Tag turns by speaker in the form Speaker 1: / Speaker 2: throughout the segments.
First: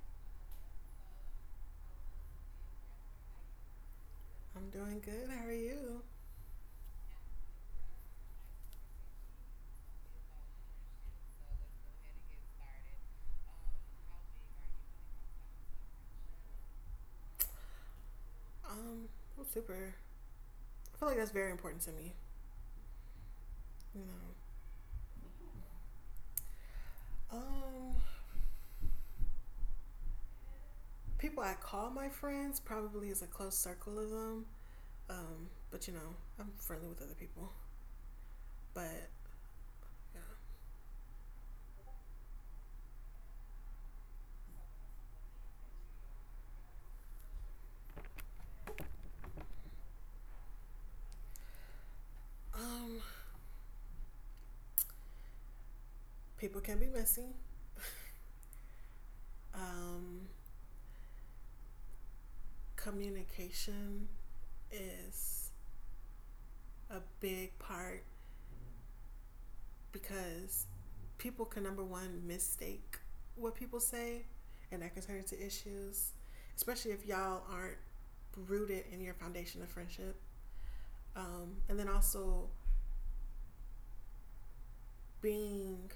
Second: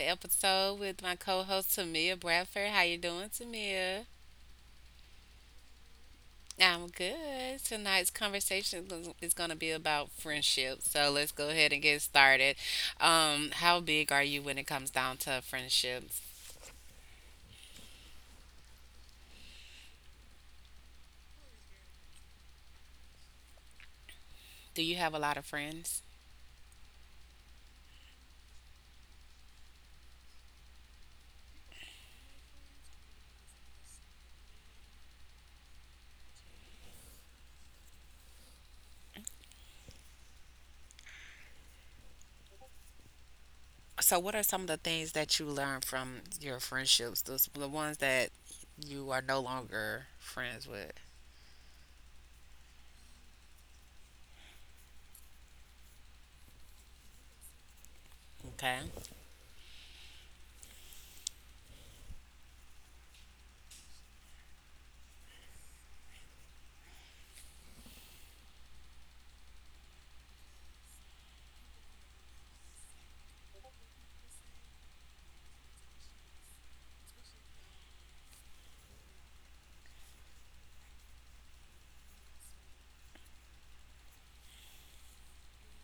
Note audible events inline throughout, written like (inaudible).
Speaker 1: episode with my co-host Tamia Bradford. How you doing, Tamia?
Speaker 2: I'm doing good. How are you?
Speaker 1: I'm good. Tonight's conversation is going to be about friendship. So let's go ahead and get started. How big are you when it comes down to friendships?
Speaker 2: Um, I'm super. I feel like that's very important to me. You know.
Speaker 1: Do you have a lot of friends?
Speaker 2: Um, People I call my friends probably is a close circle of them. But you know, I'm friendly with other people. But yeah.
Speaker 1: So what are some of the things that you learned from your friendships? Those the ones that you are no longer friends with.
Speaker 2: Um, People can be messy. (laughs)
Speaker 1: Okay.
Speaker 2: um, Communication is a big part because people can number one mistake what people say and that can turn into issues, especially if y'all aren't rooted in your foundation of friendship. And then also being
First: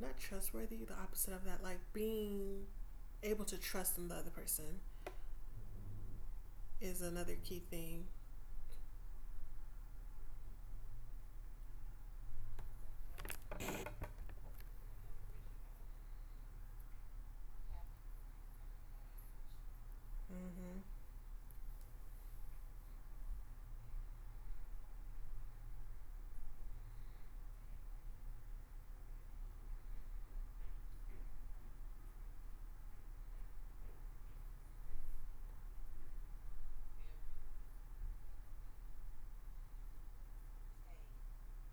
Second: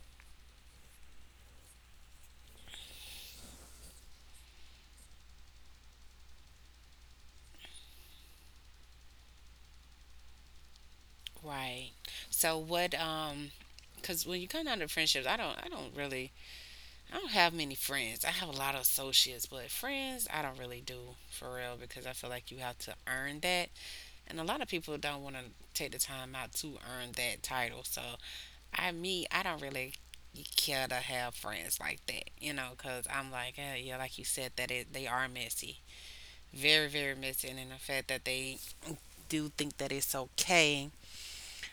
Speaker 2: not trustworthy, the opposite of that, like being able to trust in the other person is another key thing.
Speaker 1: Right. So what cuz when you come down to friendships, I don't really I don't have many friends. I have a lot of associates, but friends I don't
Speaker 2: Mm-hmm.
Speaker 1: really do for real because I feel like you have to earn that. And a lot of people don't want to take the time out to earn that title. So I don't really care to have friends like that, you know, cuz I'm like, eh, yeah, like you said that it, they are messy. Very, very messy and in the fact that they do think that it's okay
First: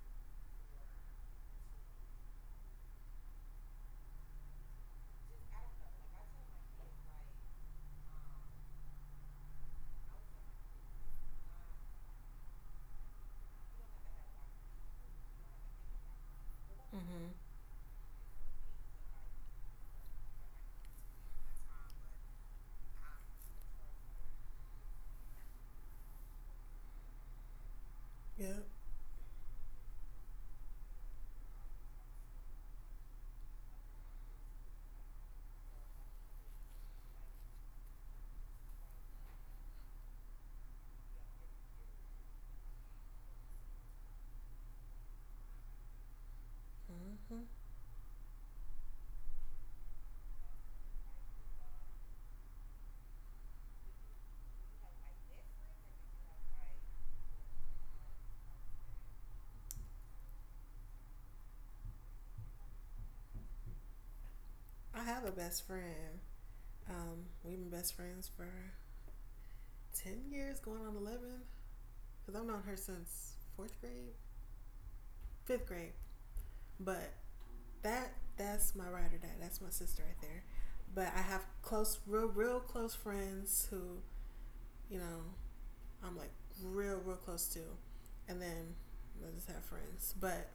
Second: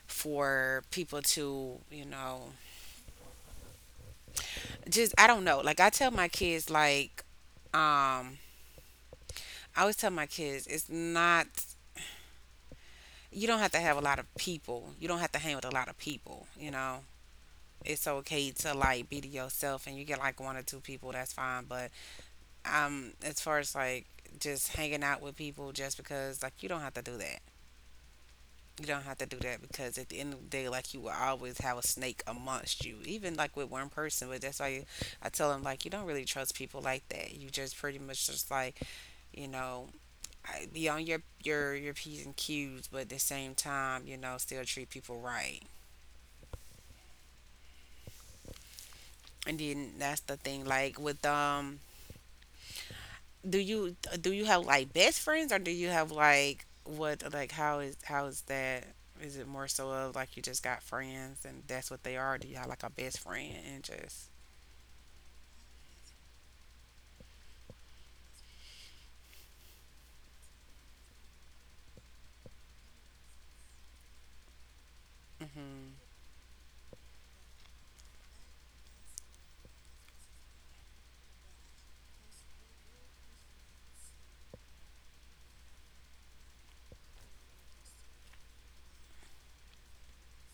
Speaker 1: for people to, you know, just I don't know. Like I tell my kids um I always tell my kids it's not you don't have to have a lot of people. You don't have to hang with a lot of people, you know.
Speaker 2: Mm-hmm.
Speaker 1: It's okay to like be to yourself and you get like one or two people, that's fine. But as far as like just hanging out with people just because like you don't have to do that.
Speaker 2: Yep.
Speaker 1: You don't have to do that because at the end of the day, like you will always have a snake amongst you, even like with one person. But that's why you, I tell them like you don't really trust people like that. You just pretty much just like you know be on your p's and q's, but at the same time you know still treat people right.
Speaker 2: Mm-hmm.
Speaker 1: And then that's the thing like with do you do you have like best friends or do you have like what like how is that is it more so of like you just got friends and that's what they are do you have like a best friend and just
Speaker 2: I have a best friend. We've been best friends for 10 years, going on 11, because I've known her since fourth grade, fifth grade.
Speaker 1: mhm
Speaker 2: But that's my ride or die. That's my sister right there. But I have close, real, real close friends who, you know, I'm like real, real close to. And then I just have friends. But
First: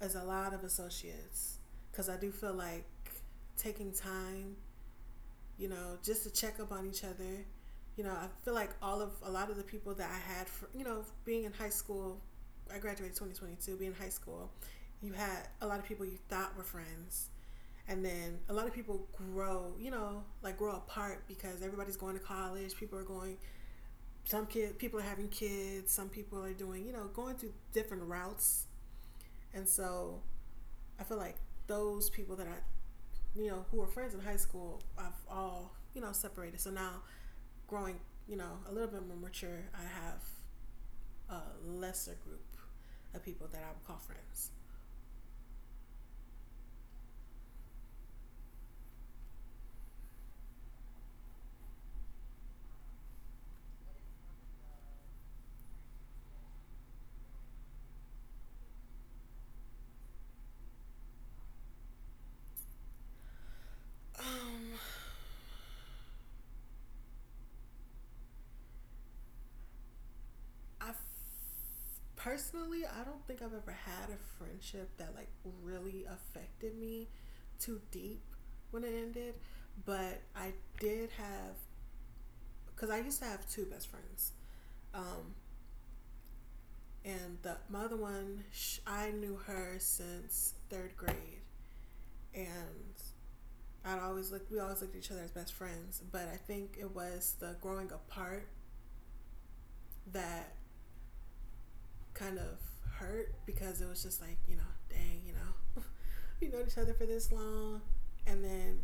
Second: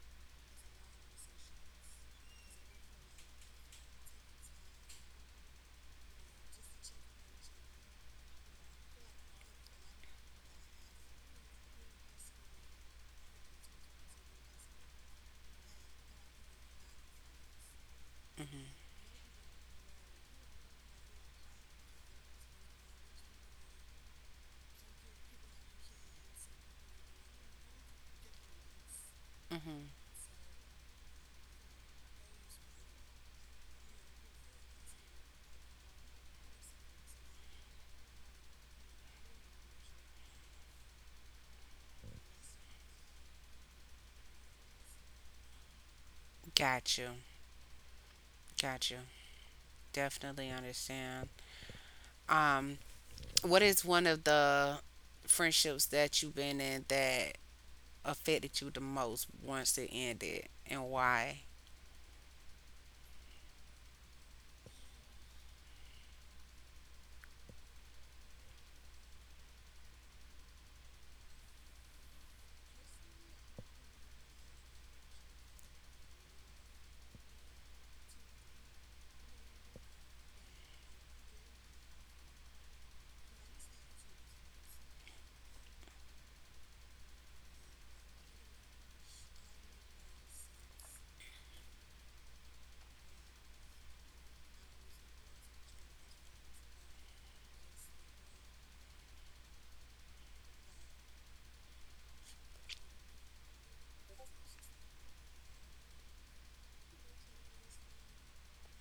Speaker 2: as a lot of associates, because I do feel like taking time, you know, just to check up on each other. You know, I feel like all of a lot of the people that I had, for, you know, being in high school, I graduated 2022. Being in high school, you had a lot of people you thought were friends. And then a lot of
Speaker 1: mhm
Speaker 2: people grow, you know, like grow apart because everybody's going to college. People are going, some kid, people are having kids. Some people are doing, you know, going through different routes. And
Speaker 1: mhm
Speaker 2: so I feel like those people that I, you know, who were friends in high school, I've all, you know, separated. So now growing, you know, a little bit more mature, I have a lesser group of people that I would call friends.
Speaker 1: got you got you, definitely understand um what is one of the friendships that you've been in that affected you the most once it ended and why
Speaker 2: Um, I personally, I don't think I've ever had a friendship that like really affected me too deep when it ended, but I did have, because I used to have two best friends. Um, and the my other one, I knew her since third grade, and I'd always look. We always looked at each other as best friends, but I think it was the growing apart that kind of hurt, because it was just like, you know, dang, you know, (laughs) we known each other for this long, and then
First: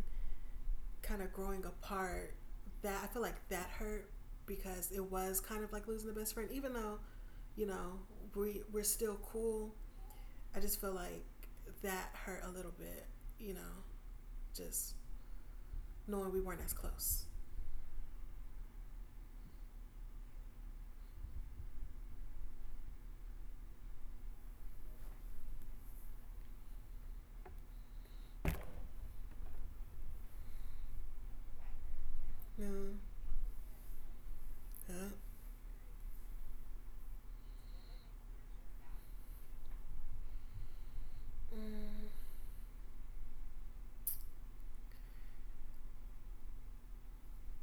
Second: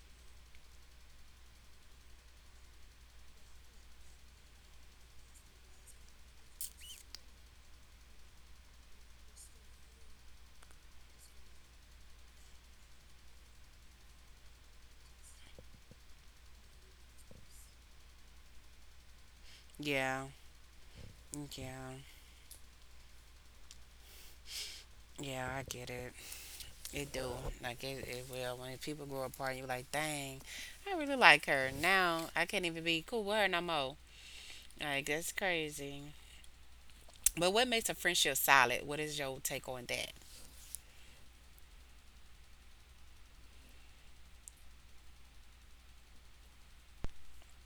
Speaker 2: kind of growing apart. That, I feel like that hurt because it was kind of like losing the best friend, even though, you know, we we're still cool. I just feel like that hurt a little bit, you know, just knowing we weren't as close.
Speaker 1: yeah yeah yeah I get it It do. Like it will. When people grow apart, you're like, dang, I really like her. Now I can't even
Speaker 2: No.
Speaker 1: be cool with her no more.
Speaker 2: Yeah.
Speaker 1: Like that's crazy. But what makes a friendship solid? What is your take on that?
Speaker 2: Mm,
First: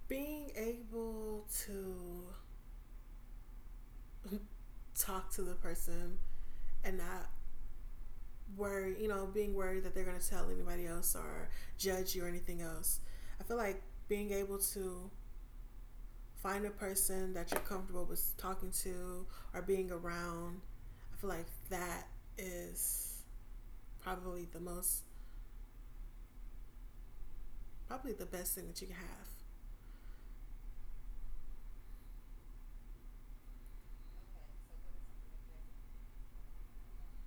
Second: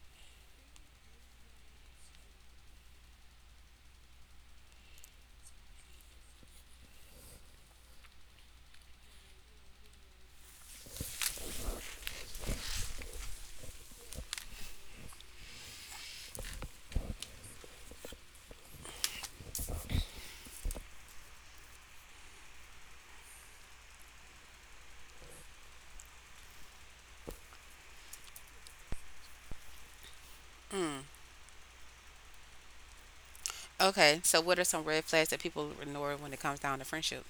Speaker 2: being able to talk to the person and not worry, you know, being worried that they're going to tell anybody else or judge you or anything else. I feel like being able to find a person that you're comfortable with talking to or being around, I feel like that is probably the most, probably the best thing that you can have.
Speaker 1: Mm. Okay. So what are some red flags that people ignore when it comes down to friendship?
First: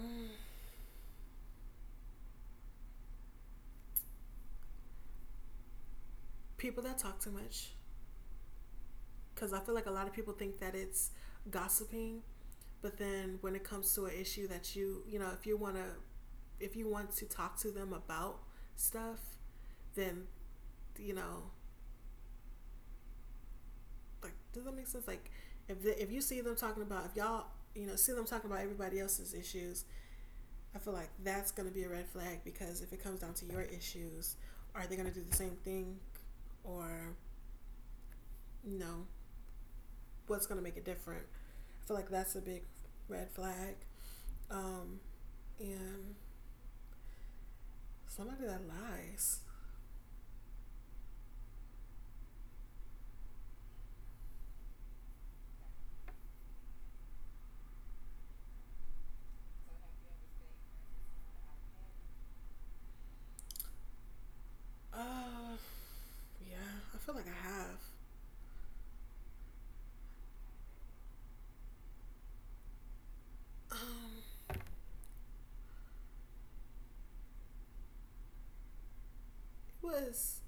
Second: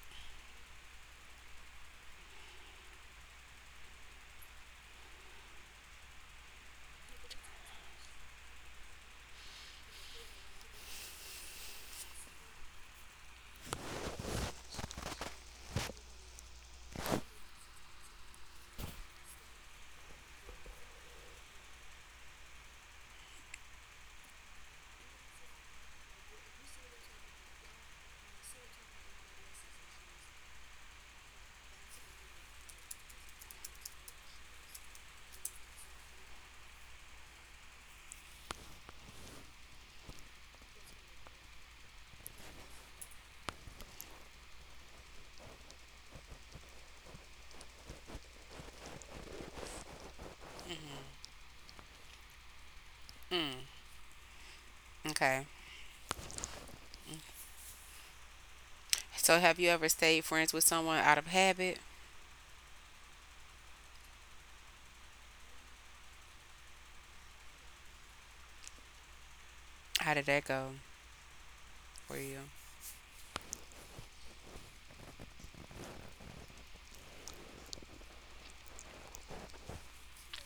Speaker 2: Mm. People that talk too much, because I feel like a lot of people think that it's gossiping. But then when it comes to an issue that you know, if you want to, if you want to talk to them about stuff, then, you know, like, does that make sense? Like, if, the, if you see them talking about, if y'all, you know, see them talking about everybody else's issues, I feel like that's going to be a red flag because if it comes down to your issues, are they going to do the same thing, or, you know, what's going to make it different? I feel like that's a big red flag. um and somebody that lies.
Speaker 1: Mm. Okay. So have you ever stayed friends with someone out of habit?
Speaker 2: Uh, yeah, I feel like I have.
Speaker 1: How did that go for you?
Speaker 2: Um, it was,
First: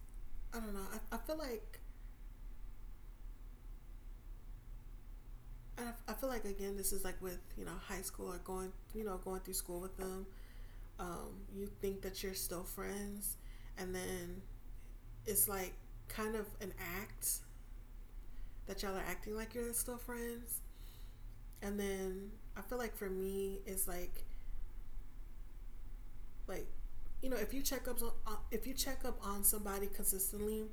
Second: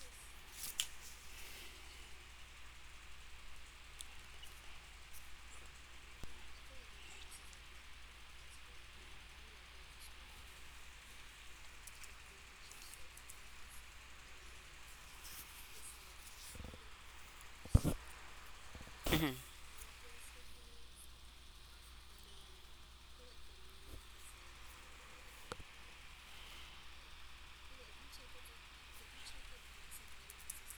Speaker 2: I don't know. I feel like, I feel like again, this is like with, you know, high school or going, you know, going through school with them. You think that you're still friends, and then it's like kind of an act that y'all are
Speaker 1: Mm-hmm.
Speaker 2: acting like you're still friends. And then I feel like for me, it's like, you know, if you check up on if you check up on somebody consistently,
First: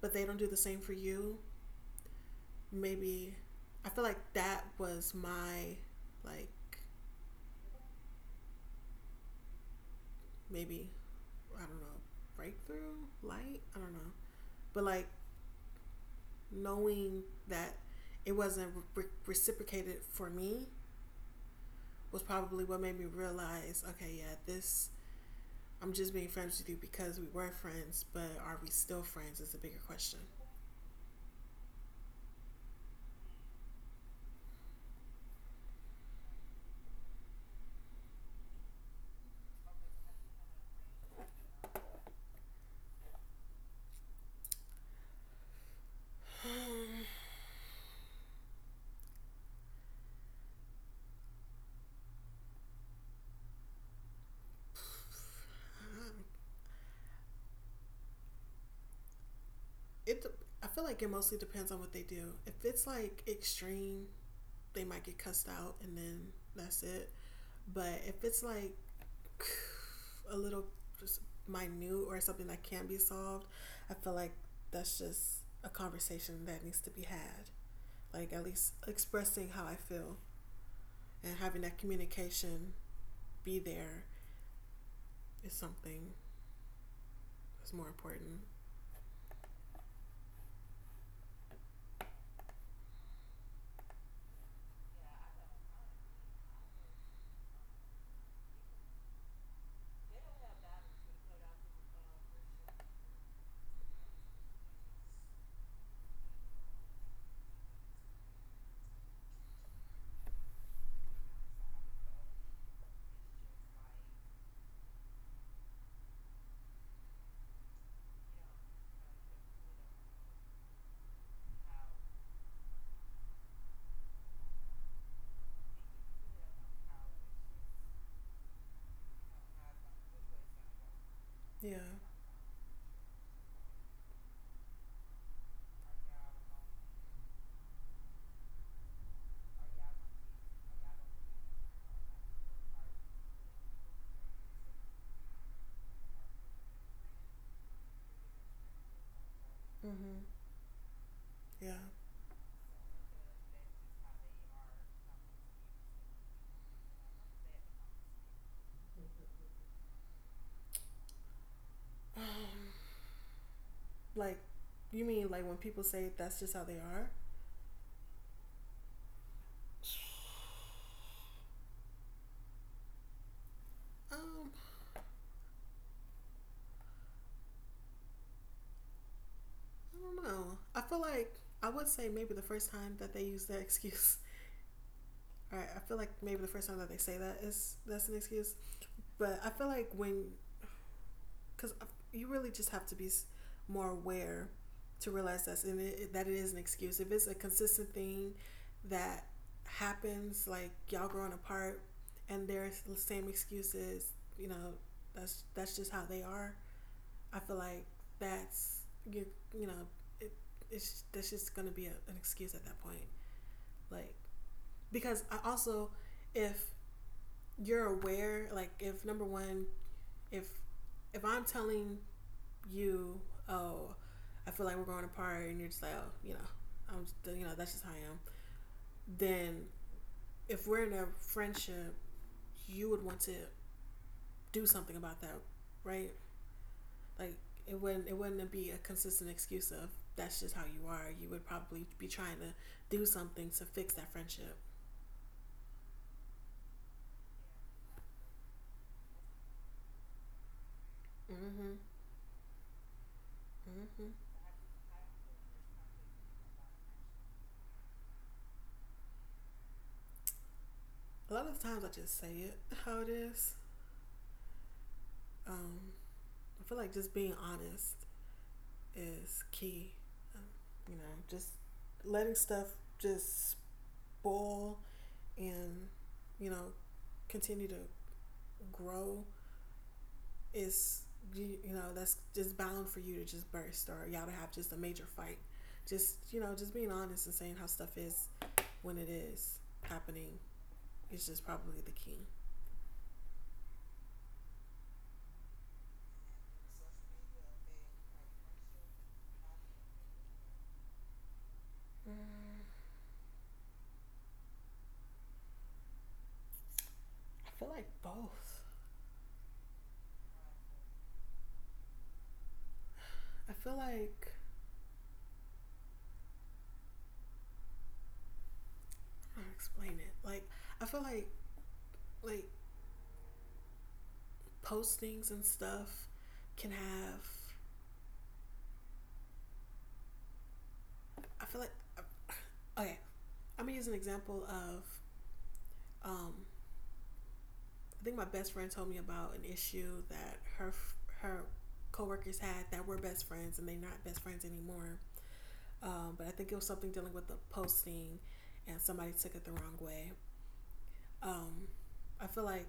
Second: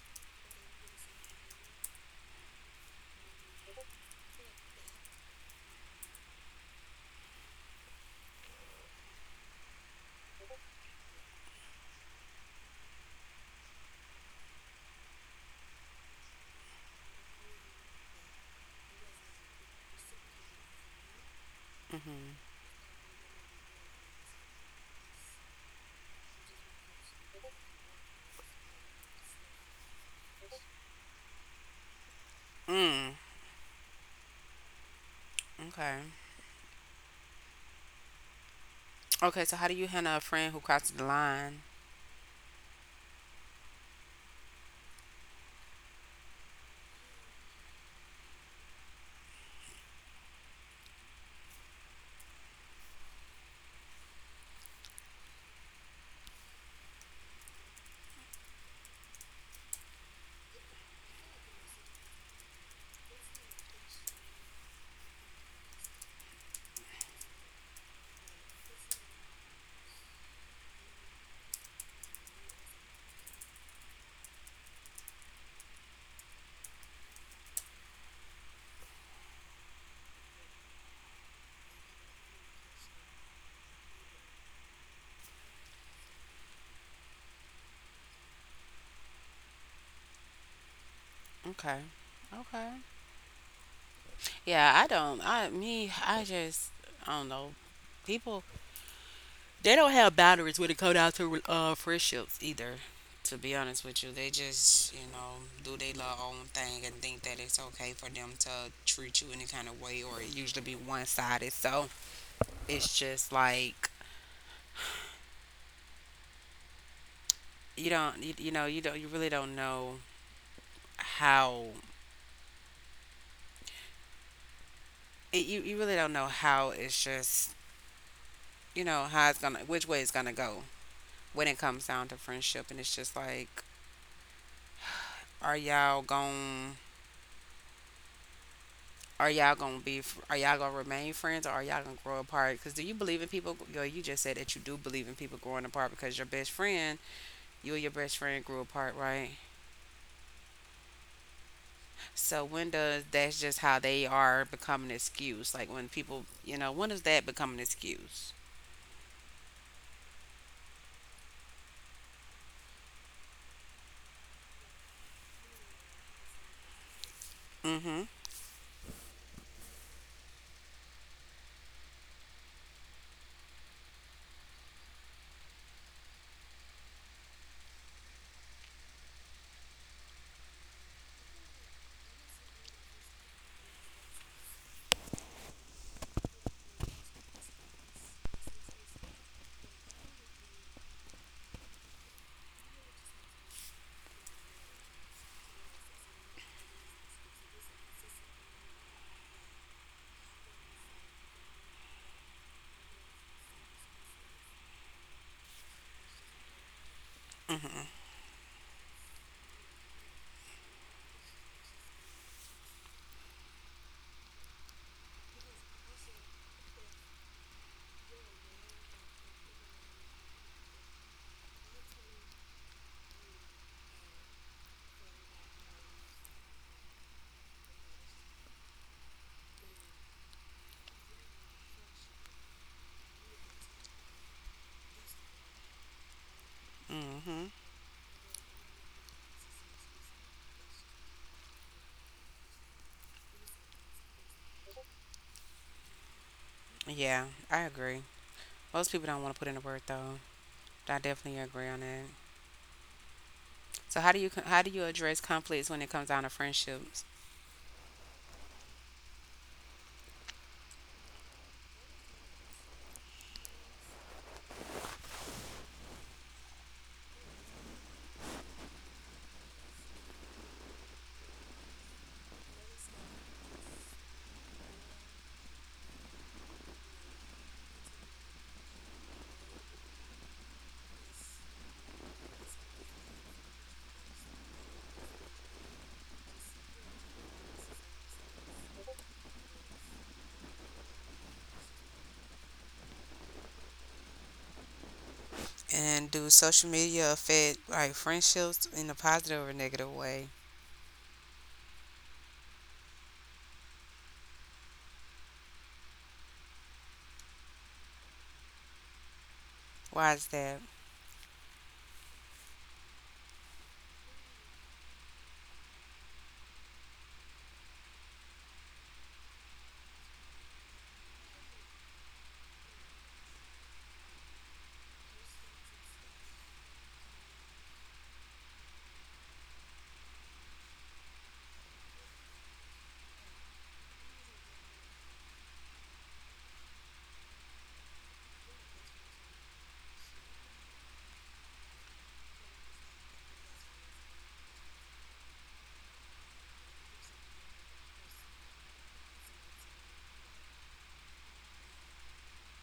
Speaker 2: but they don't do the same for you, maybe, I feel like that was my, like, maybe, I don't know, breakthrough light, I don't know, but like knowing that it wasn't re- reciprocated for me was
Speaker 1: Mm-hmm.
Speaker 2: probably what made me realize, okay, yeah, this, I'm just being friends with you because we were friends, but are we still friends is a bigger question. (sighs)
Speaker 1: Mm. Okay. Okay. So how do you handle a friend who crosses the line?
Speaker 2: It, I feel like it mostly depends on what they do. If it's like extreme, they might get cussed out, and then that's it. But if it's like (sighs) a little, just, minute or something that can be solved, I feel like that's just a conversation that needs to be had. Like at least expressing how I feel and having that communication be there is something that's more important.
Speaker 1: Okay. Okay. Yeah, I don't. I just I don't know. People they don't have boundaries when it comes down to friendships either. To be honest with you, they just you know do their little own thing and think that it's okay for them to treat you any kind of way, or it usually be one sided. So it's just like, you know you really don't know how it, you really don't know how it's just you know how it's gonna which way it's gonna go when it
Speaker 2: Yeah.
Speaker 1: comes down to friendship, and it's just like Are y'all gon' Are y'all gonna remain friends, or are y'all gonna grow apart? Because do you believe in people? Girl, you just said that you do believe in people growing apart because your best friend, you and your best friend grew apart, right?
Speaker 2: Mhm. Yeah. (sighs)
Speaker 1: So when does that's just how they are become an excuse? Like when people, you know, when does that become an excuse?
Speaker 2: Um. Like, you mean like when people say that's just how they are?
Speaker 1: Mm-hmm.
Speaker 2: (sighs) Um I don't know. I feel like I would say maybe the first time that they use that excuse. (laughs) All right, I feel like maybe the first time that they say that is that's an excuse, but I feel like when, because you really just have to be more aware to realize that's in it, that it is an excuse. If it's a consistent thing that happens, like y'all growing apart, and they're the same excuses, you know, that's just how they are. I feel like that's, you you know, it, it's, that's just gonna be a, an excuse at that point. Like, because I also, if you're aware, like if number one, if if I'm telling you, oh, I feel like we're going apart, and you're just like, oh, you know, I'm just, you know, that's just how I am, then if we're in a friendship, you would want to do something about that, right? Like
Speaker 1: Mm-hmm.
Speaker 2: it wouldn't, it wouldn't be a consistent excuse of that's just how you are. You would probably be trying to do something to fix that friendship.
Speaker 1: Yeah, I agree. Most people don't want to put in the work though. I definitely agree
Speaker 2: Mm-hmm.
Speaker 1: on that. So
Speaker 2: Mm-hmm.
Speaker 1: how do you address conflicts when it comes down to friendships?
Speaker 2: A lot of times I just say it how it is. Um, I feel like just being honest is key. Um, you know, just letting stuff just boil and, you know, continue to grow, it's, you know, that's just bound for you to just burst or y'all to have just a major fight. Just, you know, just being honest and saying how stuff is when it is happening is just probably the key.
Speaker 1: And do social media affect like friendships in a positive or negative way?
Speaker 2: Mm, I feel like both.
Speaker 1: Why is that?
Speaker 2: I feel like how to explain it. Like, I feel like postings and stuff can have. I feel like, okay. I'm gonna use an example of um, I think my best friend told me about an issue that her, her coworkers had that were best friends and they're not best friends anymore. But I think it was something dealing with the posting, and somebody took it the wrong way. Um, I feel like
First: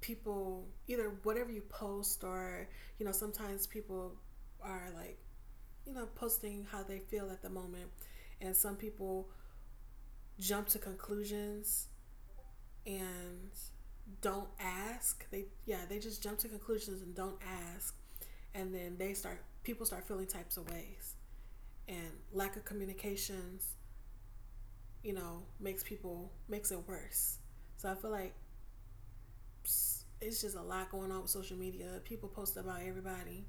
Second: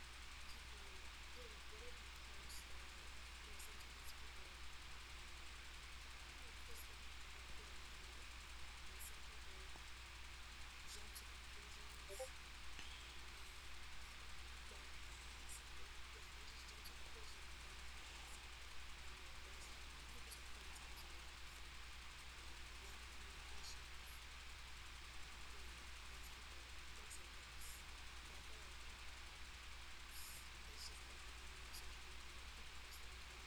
Speaker 2: people, either whatever you post, or, you know, sometimes people are like, you know, posting how they feel at the moment, and some people jump to conclusions and don't ask. They, yeah, they just jump to conclusions and don't ask. And then they start, people start feeling types of ways. And lack of communications, you know, makes people, makes it worse. So I feel like it's just a lot going on with social media. People post about everybody.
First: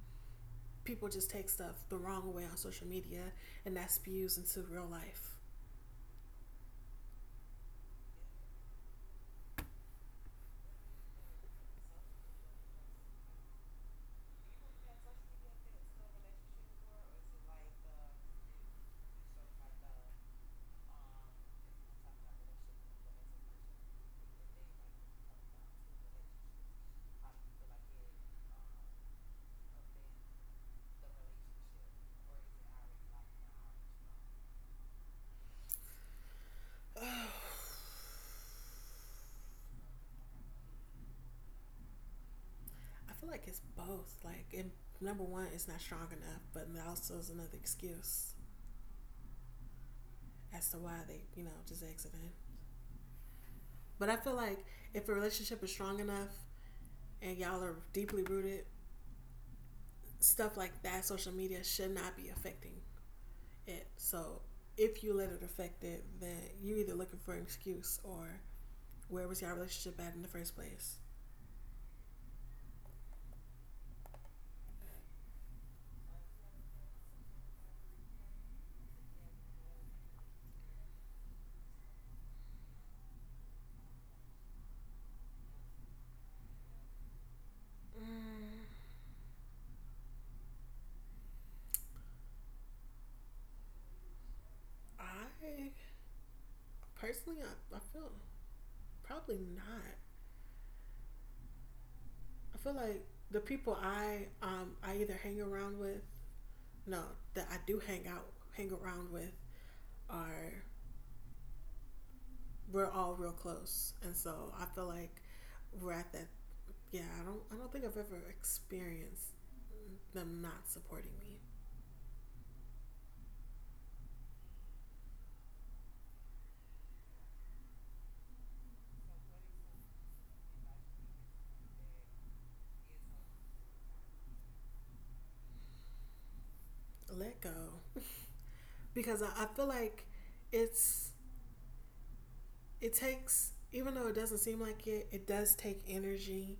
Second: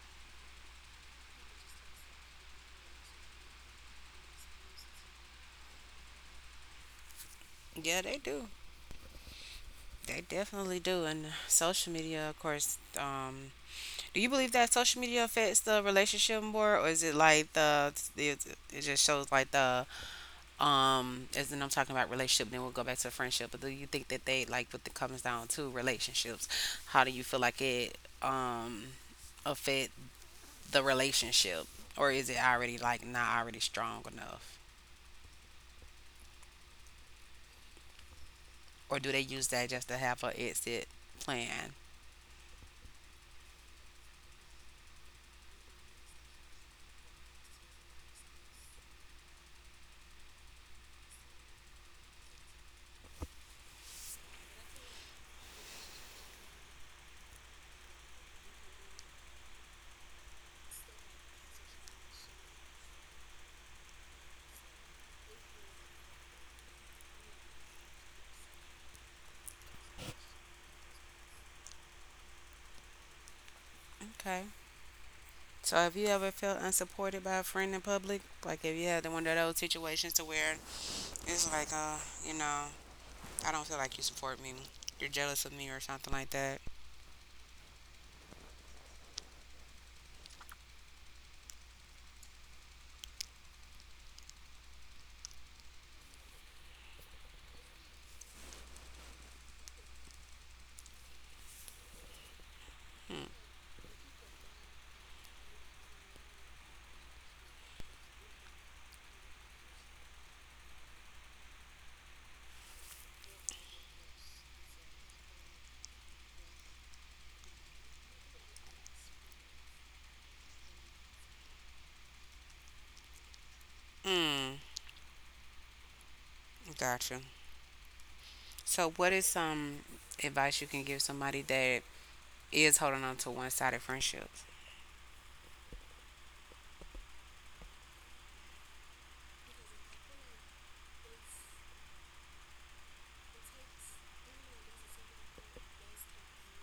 Speaker 2: People just take stuff the wrong way on social media, and that spews into real life.
Speaker 1: Yeah, they do. They definitely do. And social media, of course, do you believe that social media affects the relationship more or is it like it just shows like the as in I'm talking about relationship then we'll go back to friendship, but do you think that they like with the comes down to relationships, how do you feel like it affect the relationship, or is it already like not already strong enough,
Speaker 2: (sighs) Oh.
Speaker 1: or do they use that just to have an exit plan?
Speaker 2: I feel like it's both. Like, and number one, it's not strong enough, but it also is another excuse as to why they, you know, just exiting. But I feel like if a relationship is strong enough and y'all are deeply rooted, stuff like that, social media should not be affecting it. So if you let it affect it, then you're either looking for an excuse, or where was y'all relationship at in the first place?
Speaker 1: Okay. So have you ever felt unsupported by a friend in public? Like if you had one of those situations to where it's like, you know, I don't feel like you support me. You're jealous of me or something like that.
Speaker 2: Mm, I personally, I feel probably not. I feel like the people I either hang around with, no, that I do hang out, hang around with are, we're all real close, and so I feel like we're at that. Yeah, I don't think I've ever experienced them not supporting me.
Speaker 1: Hmm. Gotcha. So what is some advice you can give somebody that is holding on to one-sided friendships?
Speaker 2: Let go, (laughs) because I feel like it's it takes, even though it doesn't seem like it does take energy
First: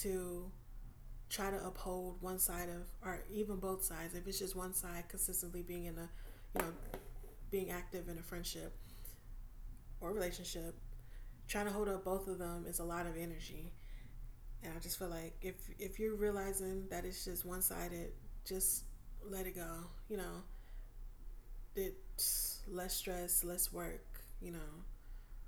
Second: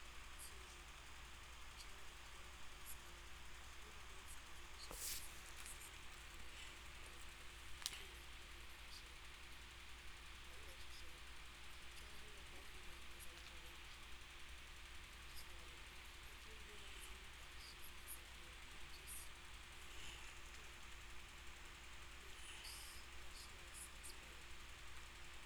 Speaker 2: to try to uphold one side of, or even both sides if it's just one side consistently being in a, you know being active in a friendship or relationship. Trying to hold up both of them is a lot of energy, and I just feel like if you're realizing that it's just one-sided, just let it go, you know. It's less stress, less work, you know,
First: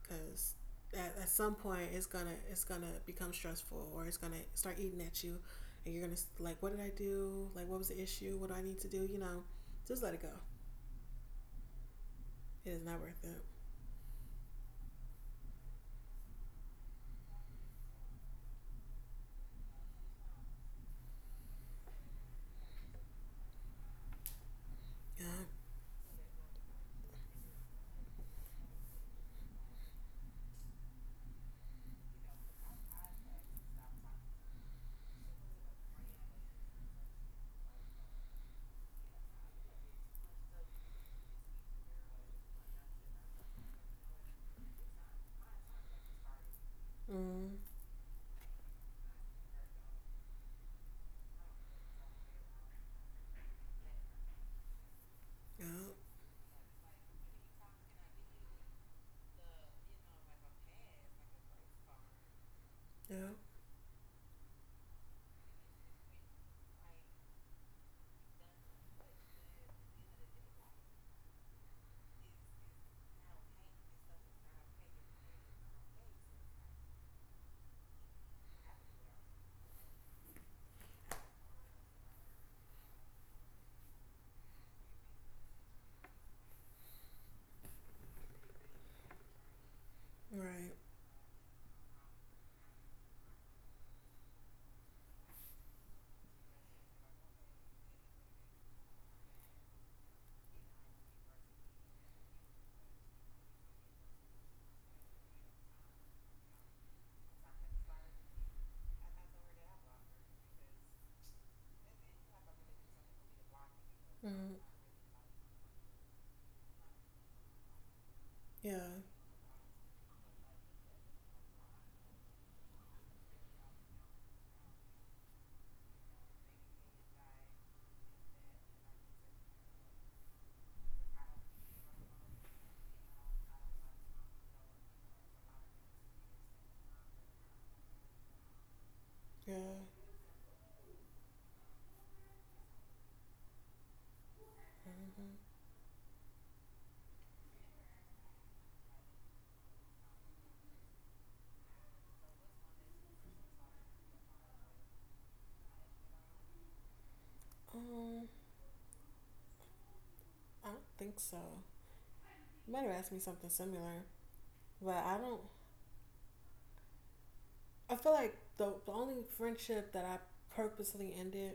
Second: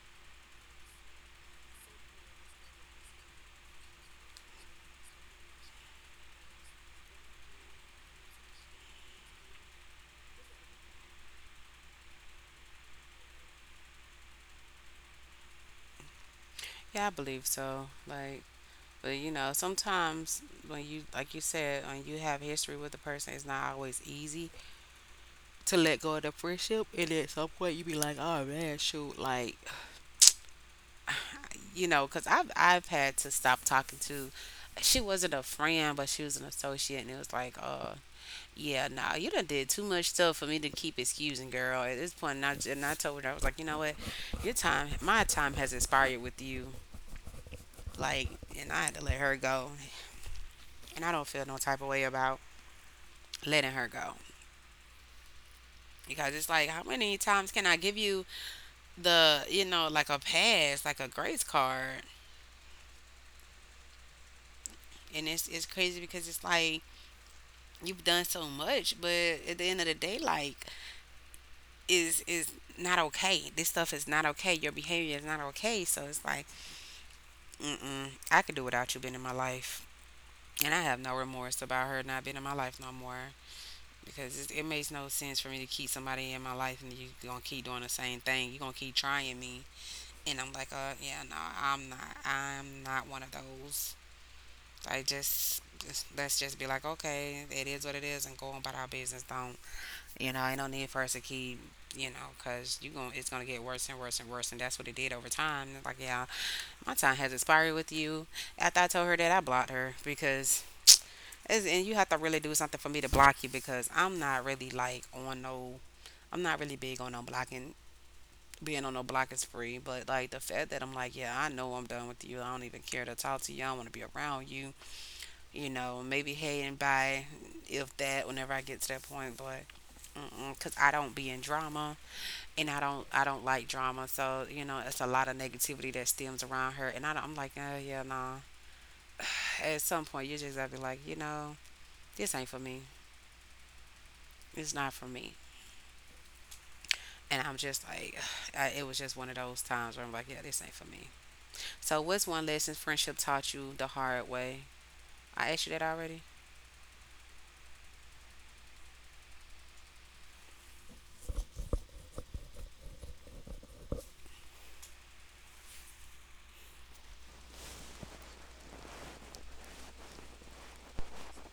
Speaker 2: because at some point it's gonna become stressful, or it's gonna start eating at you, and you're gonna like, what did I do? Like, what was the issue? What do I need to do, you know? Just let it go. It is not worth it.
Speaker 1: Yeah, I believe so. Like But you know, sometimes when you, like you said, when you have history with a person, it's not always easy
Speaker 2: Yeah.
Speaker 1: to let go of the friendship. And at some point, you be like, oh man, shoot, like, you know, because I've had to stop talking to. She wasn't a friend, but she was an associate, and it was like, yeah, nah, you done did too much stuff for me to keep excusing, girl. At this point, and I told her, I was like, you know what, my time has expired with you,
Speaker 2: Mm.
Speaker 1: like, and I had to let her go, and I don't feel no type of way about letting her go.
Speaker 2: Yeah,
Speaker 1: Because it's like how many times can I give you the you know like a pass like a grace card,
Speaker 2: yeah.
Speaker 1: and it's crazy because it's like you've done so much but at the end of the day like is not okay, this stuff is not okay, your behavior is not okay, so it's like mm-mm, I could do without you being in my life, and I have no remorse about her not being in my life no more, because it makes no sense for me to keep somebody in my life and you gonna keep doing the same thing, you gonna keep trying me. And I'm
Speaker 2: Right.
Speaker 1: like, yeah, no, I'm not. I'm not one of those. Let's just be like, okay, it is what it is, and go on about our business. Don't, you know, ain't no need for us to keep, you know, cause you going it's gonna get worse and worse and worse, and that's what it did over time. Like, yeah, my time has expired with you. After I told her that, I blocked her because, it's, and you have to really do something for me to block you because I'm not
Speaker 2: Mm.
Speaker 1: really like on no. I'm not really big on no blocking, being
Speaker 2: Yeah,
Speaker 1: on no block is free. But like the fact that I'm like, yeah, I know I'm done with you. I don't even care to talk to you. I don't want to be around you. You know, maybe hey and bye, if that, whenever I get to that point. But mm cause I don't be in drama, and I don't like drama. So you know, it's a lot of negativity that stems around her. And I don't, I'm like, oh yeah, nah.
Speaker 2: yeah.
Speaker 1: At some point, you just gotta be like, you know, this ain't for me. It's not for
Speaker 2: Hmm.
Speaker 1: me. And I'm just like, (sighs) I, it was just one of those times where I'm like, yeah, this ain't for me. So, what's one lesson friendship taught you the hard way? I asked you that already.
Speaker 2: um I don't think so. You might have asked me something similar. But I don't. I feel like the only friendship that I purposely ended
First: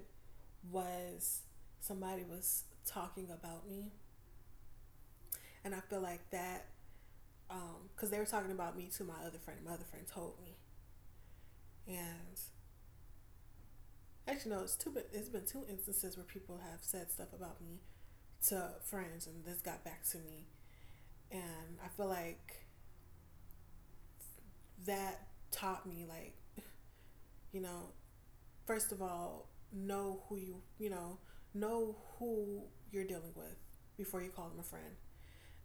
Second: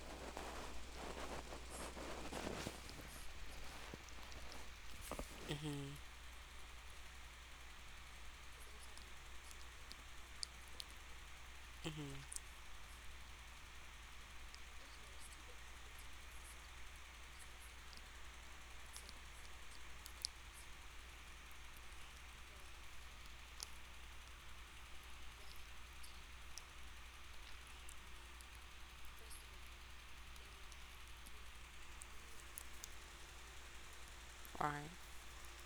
Speaker 2: was, somebody was talking about me, and I
Speaker 1: Mhm.
Speaker 2: feel like that, because they were talking about me to my other friend. My other friend told me, and actually no, it's two. It's been two instances where people have said stuff about me to friends, and this got back to me, and I feel like that taught me, like, you know, first of all, know who you know who you're dealing with before you call them a
Speaker 1: All right.
Speaker 2: friend.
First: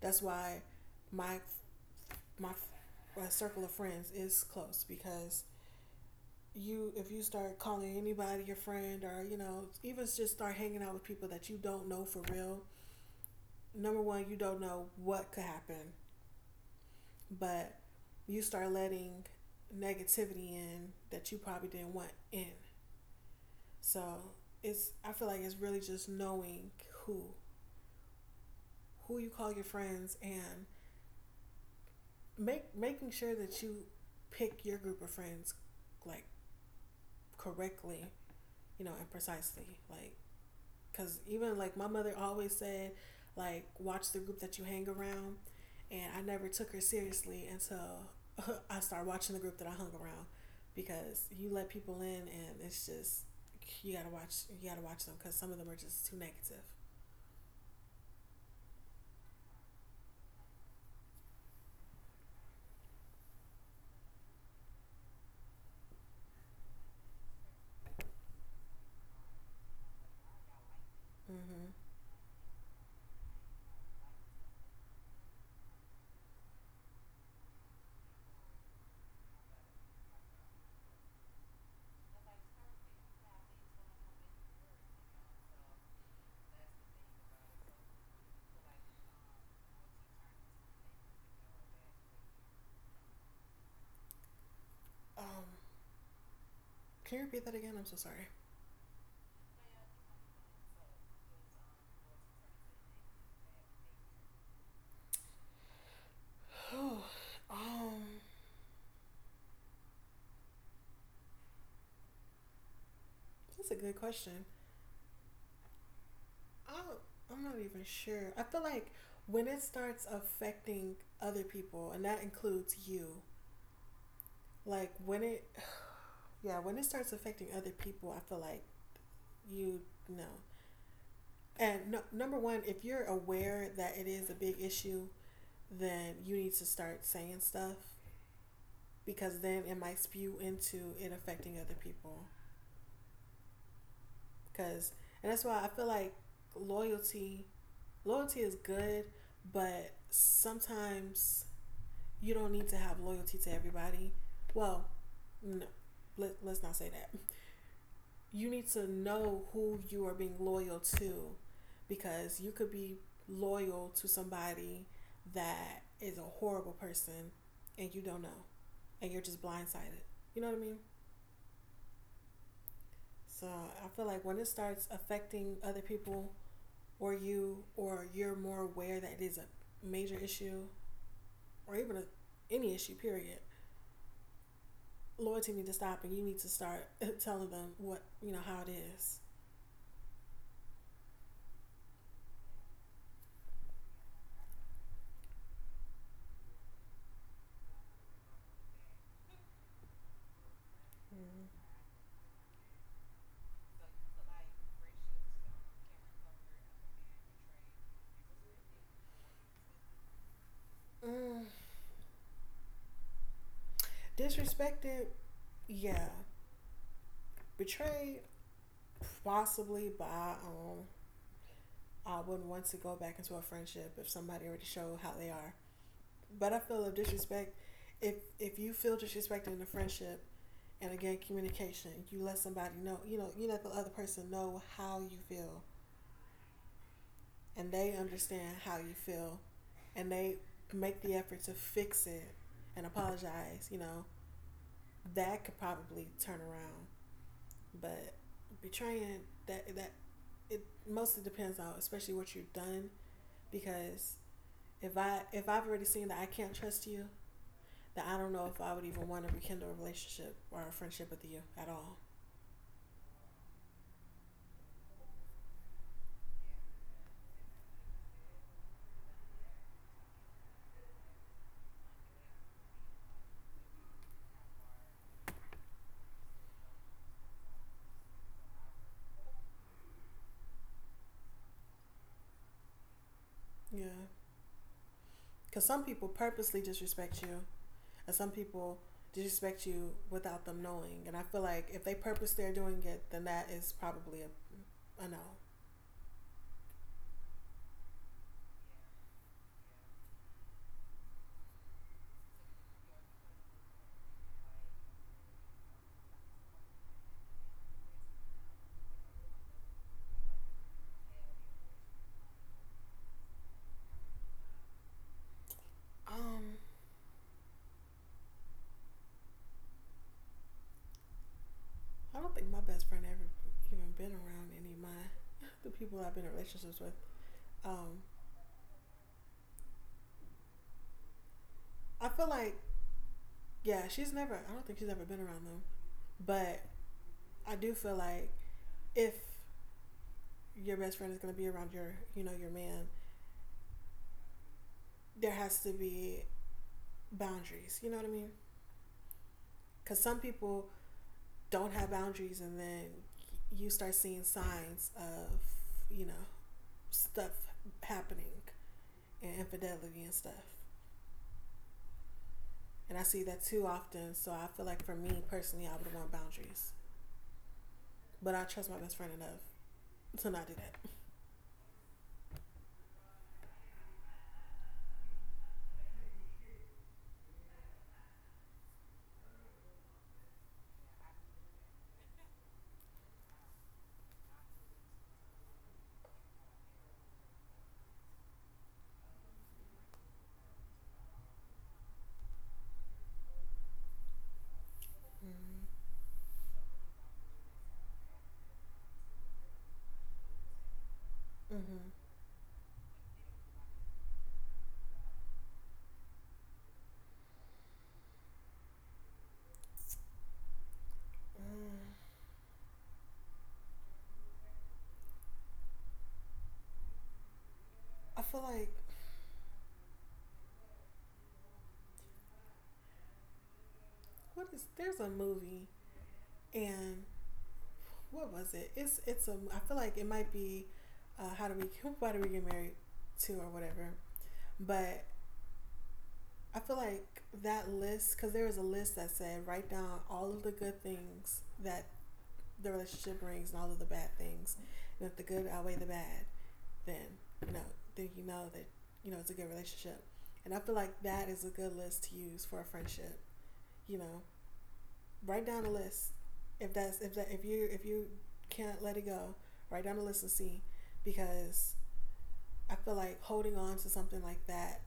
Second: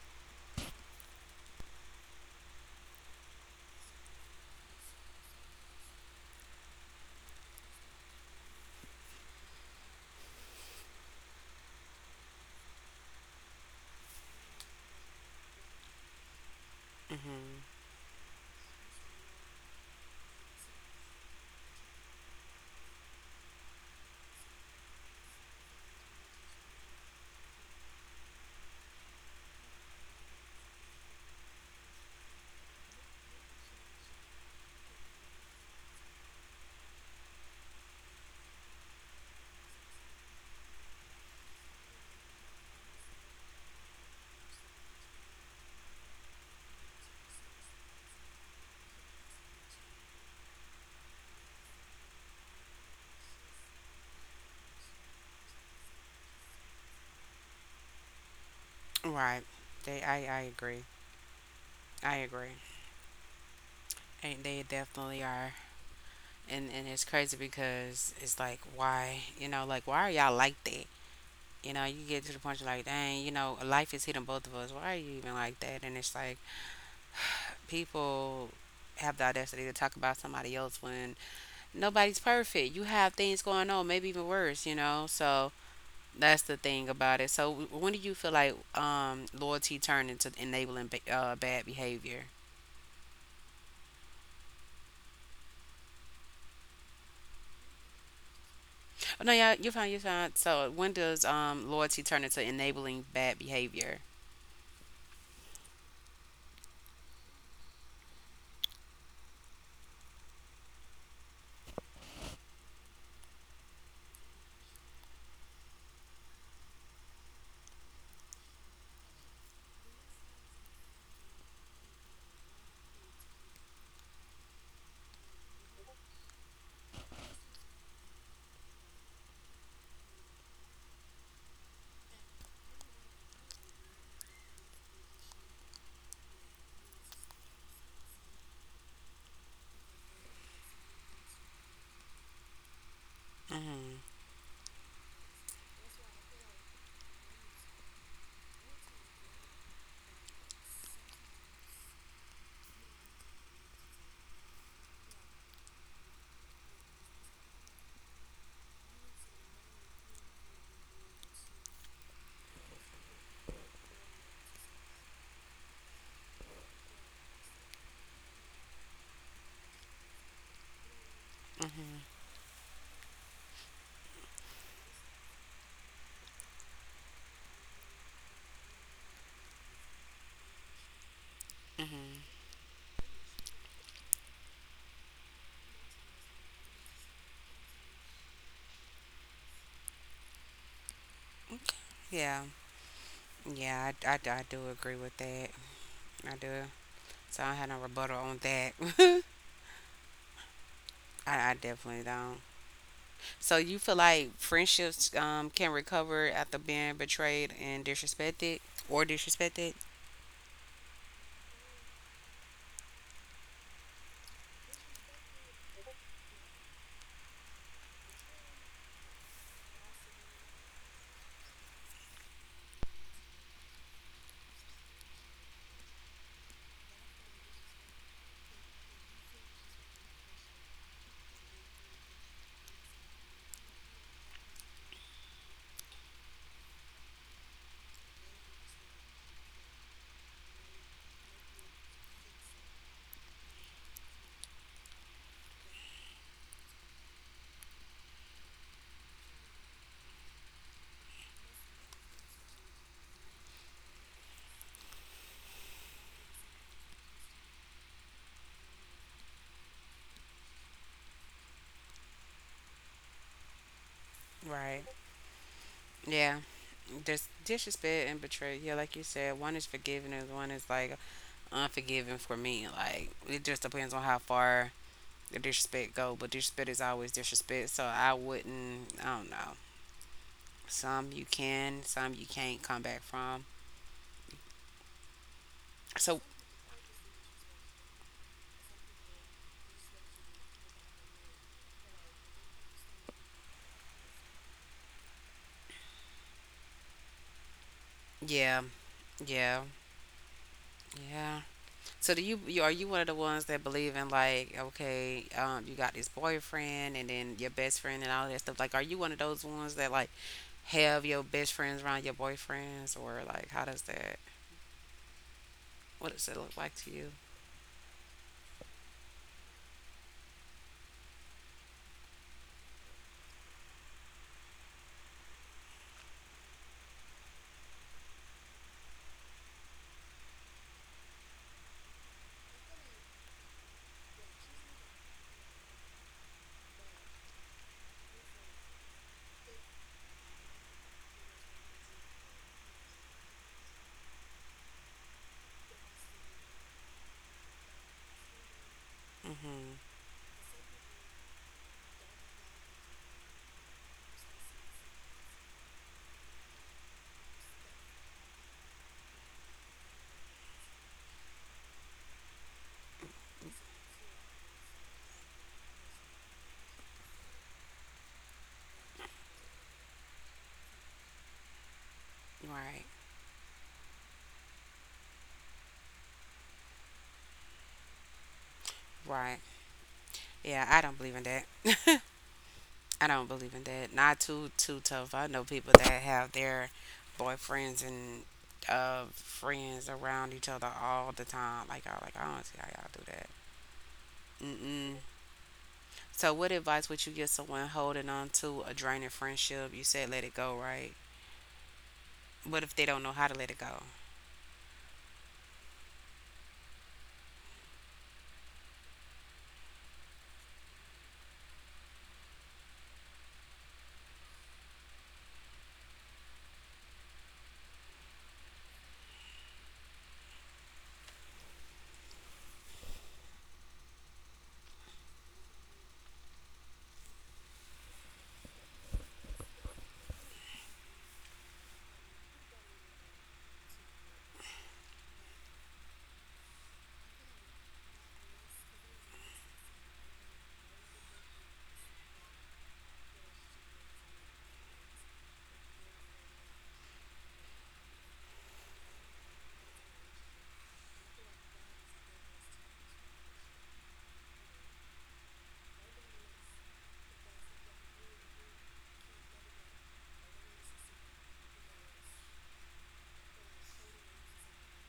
Speaker 2: That's why my my, my circle of friends is close, because you if you start calling anybody your friend, or you know, even just start hanging out with people that you don't know for real, number one, you don't know what could happen,
Speaker 1: Mhm.
Speaker 2: but you start letting negativity in that you probably didn't want in. So it's, I feel like it's really just knowing who you call your friends, and make making sure that you pick your group of friends, like, correctly, you know, and precisely. Like, cause even like my mother always said, like, watch the group that you hang around, and I never took her seriously until (laughs) I started watching the group that I hung around, because you let people in and it's just, you gotta watch, you gotta watch them because some of them are just too negative.
Speaker 1: Right. They. I. I agree. I agree. And they definitely are. And it's crazy because it's like why you know like why are y'all like that?
Speaker 2: Mm-hmm.
Speaker 1: You know you get to the point you're like dang you know life is hitting both of us. Why are you even like that? And it's like people have the audacity to talk about somebody else when nobody's perfect. You have things going on, maybe even worse. You know so That's the thing about it. So, when do you feel like loyalty turned into enabling bad behavior?
Speaker 2: Um, can you repeat that again? I'm so sorry.
Speaker 1: Oh, no, yeah, you're fine, you're fine. So, when does loyalty turn into enabling bad behavior?
Speaker 2: (sighs) Oh, um, that's a good question. I, I'm not even sure. I feel like when it starts affecting other people, and that includes you, like when it, (sighs) yeah, when it starts affecting other people, I feel like you know. And no, number one, if you're aware that it is a big issue, then you need to start saying stuff, because then it might spew into it affecting other people.
Speaker 1: Mm-hmm.
Speaker 2: Because, and that's why I feel like loyalty loyalty is good, but sometimes you don't need to have loyalty to everybody. Well, no, let's not say that. You need to know who you are being loyal to, because you could be loyal to somebody that is a horrible person and you don't know, and you're just blindsided. You know what I mean? So I feel like when it starts affecting other people or you, or you're more aware that it is a major issue, or even a,
Speaker 1: Mm-hmm.
Speaker 2: any issue, period, loyalty needs to stop and you need to start (laughs) telling them what, you know, how it is.
Speaker 1: Yeah. Yeah, I do agree with that. I do. So, I don't have no rebuttal on that. (laughs) I definitely don't. So, you feel like friendships can recover after being betrayed and disrespected or disrespected?
Speaker 2: Mm. Mm. Disrespected, yeah. Betrayed, possibly, but I wouldn't want to go back into a friendship if somebody already showed how they are. But I feel, if disrespect, if you feel disrespected in a friendship, and again, communication, you let somebody know, you let the other person know how you feel, and they understand how you feel, and they make the effort to fix it and apologize, you know, that could probably turn around. But betraying, that it mostly depends on, especially what you've done, because if I, if I've already seen that I can't trust you, that I don't know if I would even want to rekindle a relationship or a friendship with you at all.
Speaker 1: Right. Yeah. There's disrespect and betrayal. Yeah, like you said, one is forgiving and one is like unforgiving for me. Like it just depends on how far the disrespect go, but disrespect is always disrespect. So I wouldn't. I don't know. Some you can, some you can't come back from.
Speaker 2: Yeah. Because some people
Speaker 1: So
Speaker 2: purposely disrespect you, and some people disrespect you without them knowing. And I feel like if they purpose they're doing it, then that is probably a no.
Speaker 1: yeah, yeah, yeah. So you are you one of the ones that believe in like okay, you got this boyfriend and then your best friend and all that stuff? Like, are you one of those ones that like have your best friends around your boyfriends or like how does that? What does it look
Speaker 2: Um,
Speaker 1: like to you?
Speaker 2: I don't think my best friend ever even been around any of my (laughs) the people I've been in relationships with. Um, I feel like, yeah, she's never. I don't think she's ever been around them, but I do feel like if your best friend is gonna be around your, you know, your man, there has to be boundaries. You know what I mean?
Speaker 1: Mm-hmm.
Speaker 2: Because some people don't have boundaries, and then you start seeing signs of, you know, stuff happening and infidelity and stuff. And I see that too often. So I feel like for me personally, I would want boundaries. But I trust my best friend enough to not do that.
Speaker 1: Right. Right. Yeah, I don't believe in that. I don't believe in that. Not too too tough. I know people that have their boyfriends and friends around each other all the time. Like I don't see how y'all do that. Mm mm.
Speaker 2: Mm-hmm.
Speaker 1: So, what advice would you give someone holding on to a draining friendship? You said let it go, right?
Speaker 2: Mm-hmm.
Speaker 1: What if they don't know how to let it go?
Speaker 2: Mm. I feel like, what is there's a movie and what was it? It's a, I feel like it might be, how do we (laughs) why do we get married to, or whatever. But I feel like that list, because there was a list that said write down all of the good things that the relationship brings and all of the bad things. And if the good outweigh the bad, then, you know, then you know that, you know, it's a good relationship. And I feel like that is a good list to use for a friendship. You know, write down a list. If that's, if you, can't let it go, write down a list and see. Because I feel like holding on to something like that,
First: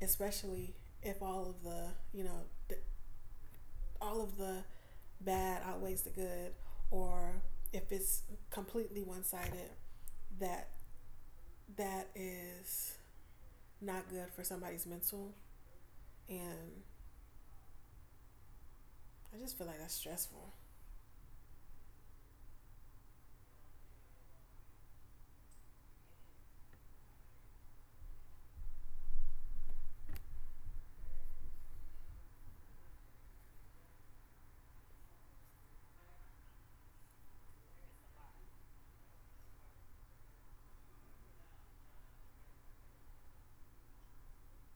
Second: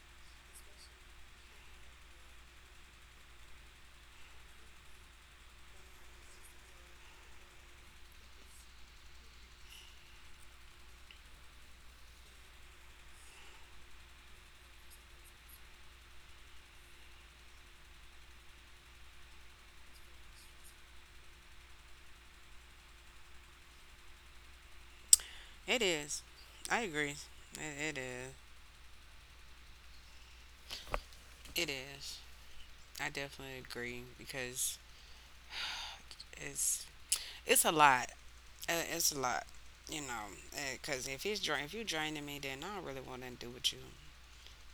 Speaker 2: especially if all of the, the, all of the bad outweighs the good, or if it's completely one sided, that that is not good for somebody's mental, and I just feel like that's stressful.
Speaker 1: It is. I agree. It is. It is. I definitely agree because it's it's a lot. It's a lot. You know, because if you're draining me, then I don't really want nothing to do with you.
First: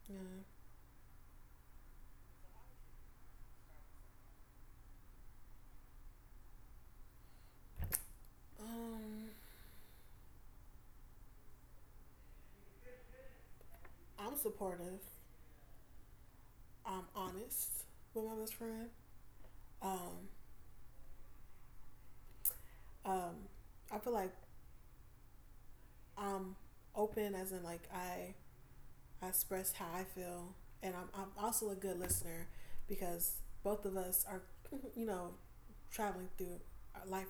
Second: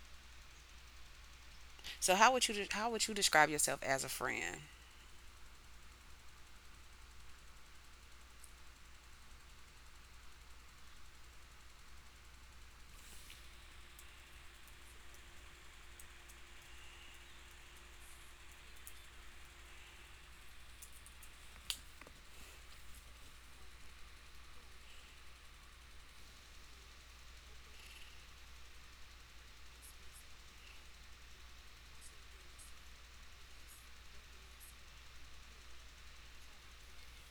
Speaker 2: Yeah.
Speaker 1: So, how would you how would you describe yourself as a friend?
Speaker 2: Um I'm supportive. I'm honest with my best friend. Um um, I feel like I'm open, as in like I express how I feel, and I'm also a good listener, because both of us are (laughs) you know, traveling through our life,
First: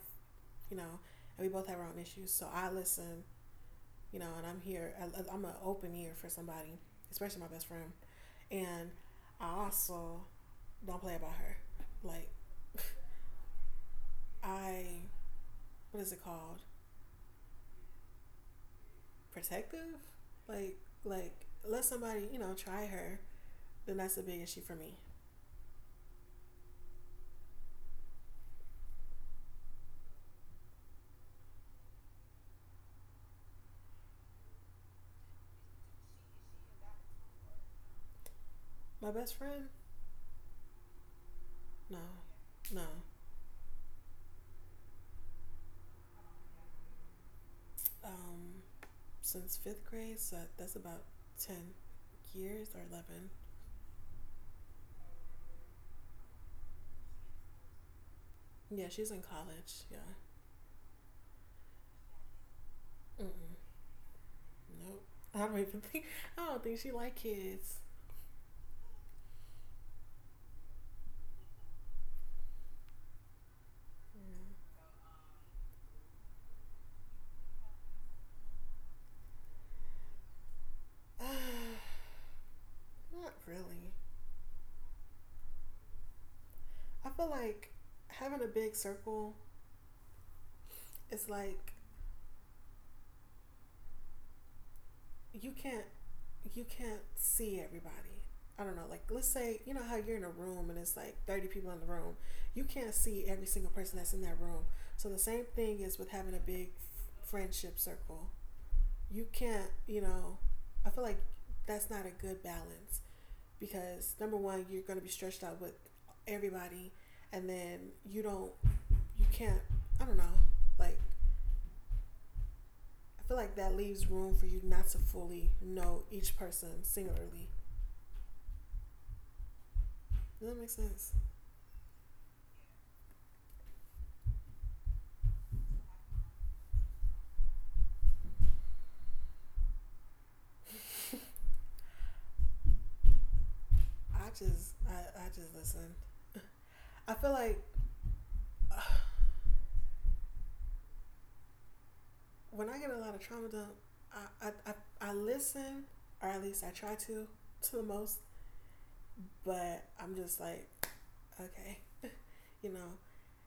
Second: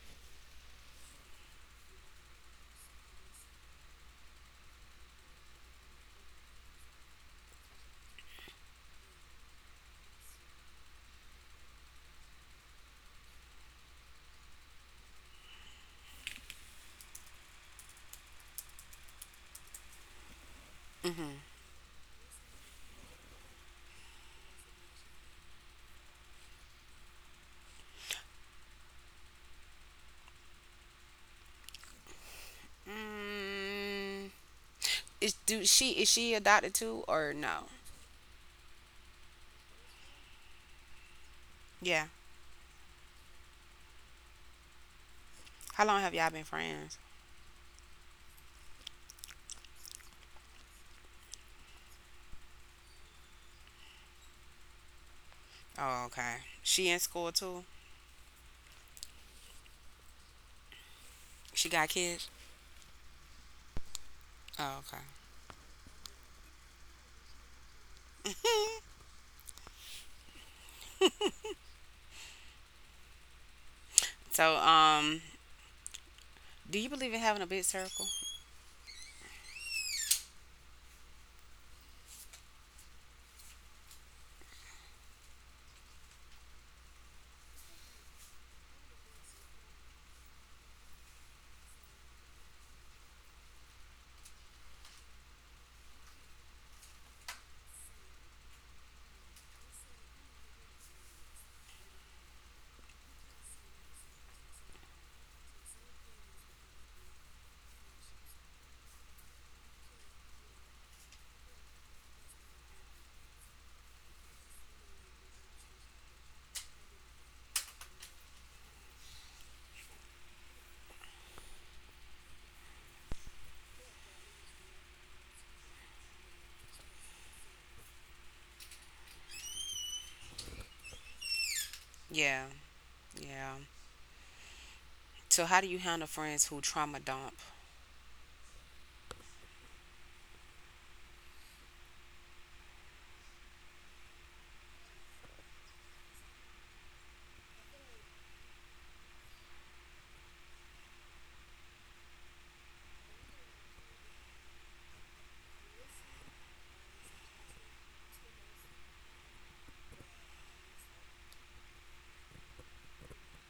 Speaker 2: you know, and we both have our own issues. So I listen, you know, and I'm here. I'm an open ear for somebody, especially my best friend. And I also don't play about her. Like, (laughs) I what is it called? Protective. Like,
Speaker 1: Mm-hmm.
Speaker 2: like let somebody, you know, try her. Then that's a big issue for me.
Speaker 1: Mm, is she adopted too or no?
Speaker 2: My best friend? No,
Speaker 1: Yeah.
Speaker 2: no.
Speaker 1: How long have y'all been friends?
Speaker 2: Um, since fifth grade, so that's about 10 years or 11.
Speaker 1: Oh, okay. She in school too?
Speaker 2: Yeah, she's in college. Yeah.
Speaker 1: She got kids?
Speaker 2: Mm-mm.
Speaker 1: Oh, okay.
Speaker 2: Nope. I don't even (laughs) think. I don't think she like kids.
Speaker 1: So, do you believe in having a big circle?
Speaker 2: (sighs) Uh, not really. I feel like having a big circle is like, you can't, you can't see everybody. I don't know, like let's say, you know how you're in a room and it's like 30 people in the room. You can't see every single person that's in that room. So the same thing is with having a big f- friendship circle. You can't, you know, I feel like that's not a good balance, because number one, you're going to be stretched out with everybody, and then you don't, you can't I don't know, like, I feel like that leaves room for you not to fully know each person singularly. Does that make sense?
Speaker 1: Yeah, yeah. So, how do you handle friends who trauma dump?
Speaker 2: i just i, I just listen. I feel like, (sighs) uh, when I get a lot of trauma dump, I listen, or at least I try to the most, but I'm just like, okay, you know,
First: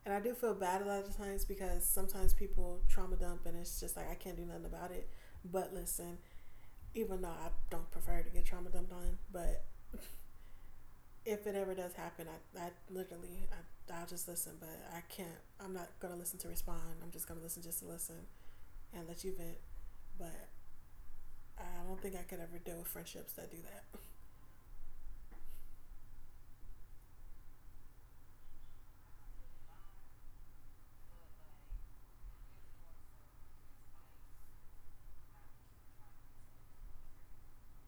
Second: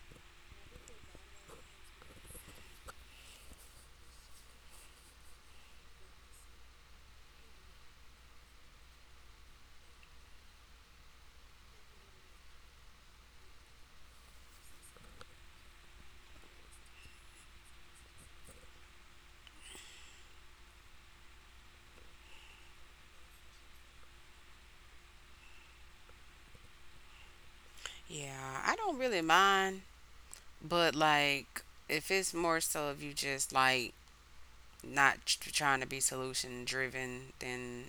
Speaker 2: and I do feel bad a lot of times, because sometimes people trauma dump and it's just like I can't do nothing about it but listen. Even though I don't prefer to get trauma dumped on, but if it ever does happen, I literally, I'll just listen, but I can't, I'm not going to listen to respond. I'm just going to listen, just to listen and let you vent. But I don't think I could ever deal with friendships that do that.
Speaker 1: Yeah, I don't really mind, but like, if it's more so if you just like not tr- trying to be solution driven, then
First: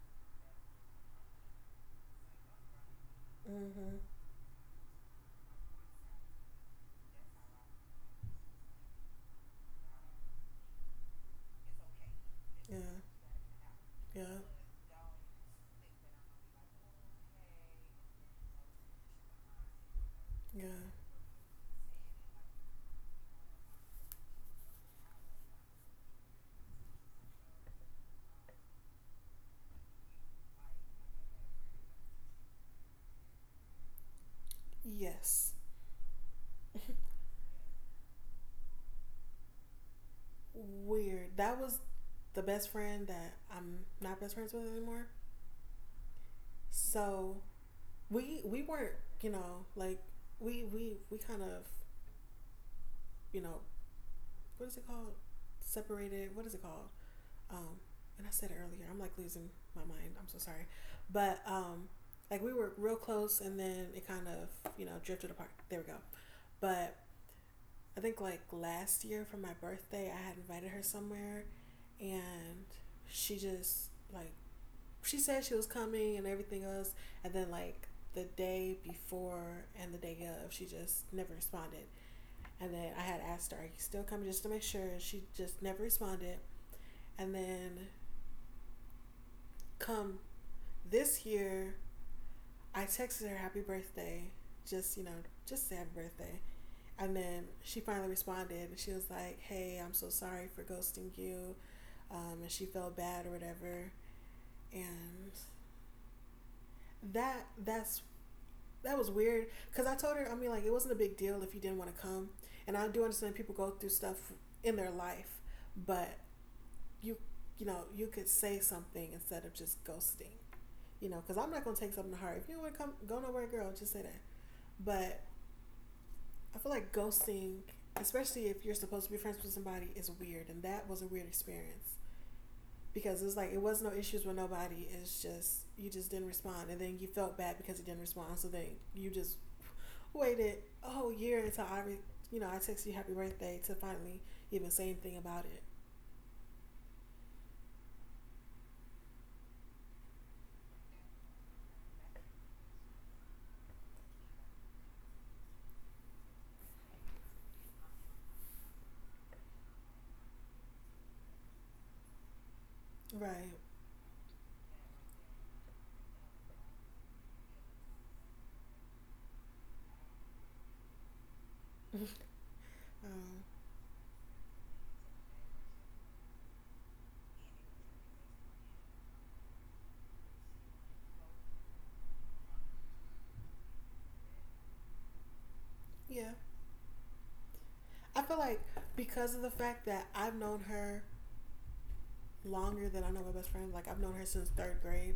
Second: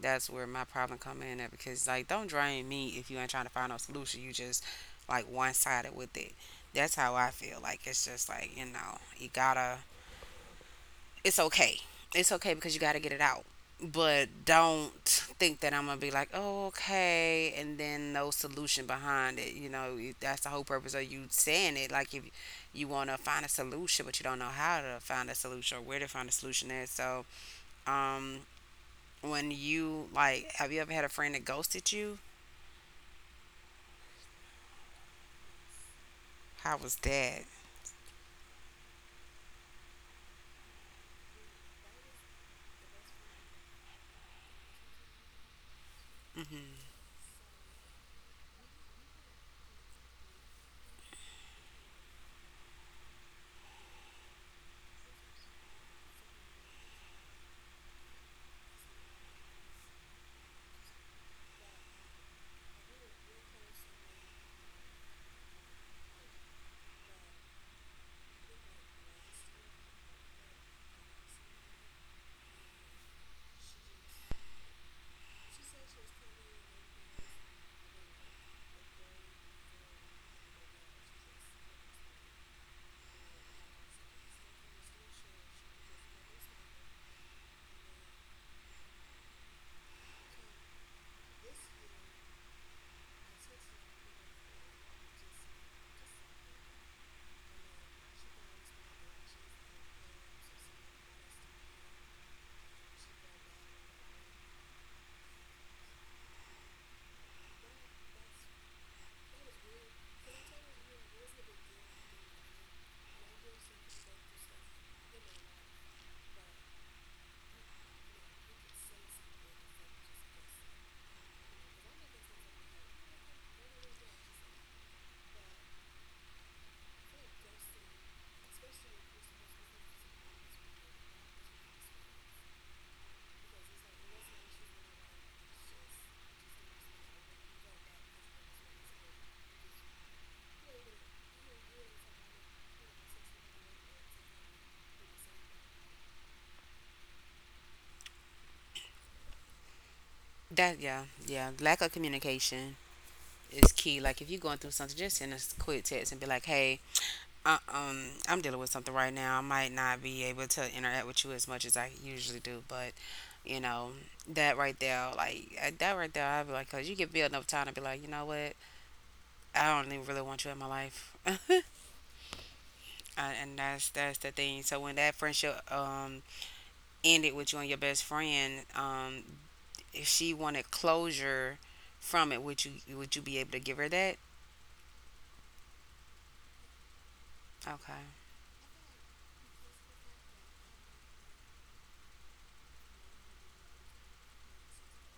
Speaker 1: that's where my problem come in at because like, don't drain me if you ain't trying to find no
Speaker 2: Mm-hmm.
Speaker 1: solution. You just like one sided with it. That's how I feel. Like it's just like you know, you gotta it's okay. It's okay because you got
Speaker 2: Yeah.
Speaker 1: to get it out. But
Speaker 2: Yeah.
Speaker 1: don't think that I'm gonna be like, oh, okay, and then no solution behind it. You know, that's the whole
Speaker 2: Yeah.
Speaker 1: purpose of you saying it. Like if you want to find a solution, but you don't know how to find a solution or where to find a solution at. So, um, when you like, have you ever had a friend that ghosted you?
Speaker 2: Yes.
Speaker 1: How was
Speaker 2: (laughs)
Speaker 1: that?
Speaker 2: Weird. That was the best friend that I'm not best friends with anymore. So we weren't, you know, like, we kind of, you know, what is it called? Separated. What is it called? Um, and I said it earlier. I'm like losing my mind. I'm so sorry. But like we were real close, and then it kind of, you know, drifted apart. There we go. But I think like last year for my birthday, I had invited her somewhere, and she just like she said she was coming and everything else, and then like the day before and the day of, she just never responded. And then I had asked her, "Are you still coming?" just to make sure, and she just never responded. And then come this year, I texted her happy birthday, just you know, just say happy birthday. And then she finally responded and she was like, "Hey, I'm so sorry for ghosting you. And she felt bad or whatever." And that that's that was weird because I told her, I mean, like, it wasn't a big deal if you didn't want to come. And I do understand people go through stuff in their life, but you, you know, you could say something instead of just ghosting, you know, because I'm not going to take something to heart. If you don't want to come, go nowhere, girl, just say that. But I feel like ghosting, especially if you're supposed to be friends with somebody, is weird, and that was a weird experience because it's like it was no issues with nobody. It's just you just didn't respond, and then you felt bad because you didn't respond. So then you just waited a whole year until you know, I texted you happy birthday to finally even say anything about it.
Speaker 1: That yeah, yeah. Lack of communication is key. Like if you're going through something, just send a quick text and be like, hey, Uh, um, I'm dealing with something right now. I might not be able to interact with you as much as I usually do, but
Speaker 2: Right.
Speaker 1: you know that right there, like that right there, I'd be like, cause you give me enough time to be like, you know what, I don't even really want you in my life, (laughs)
Speaker 2: Um,
Speaker 1: and that's the thing. So when that friendship ended with you and your best friend, if she wanted closure from it, would you be able to give her that?
Speaker 2: yeah.
Speaker 1: Okay.
Speaker 2: I feel like because of the fact that I've known her longer than I know my best friend. Like I've known her since third grade.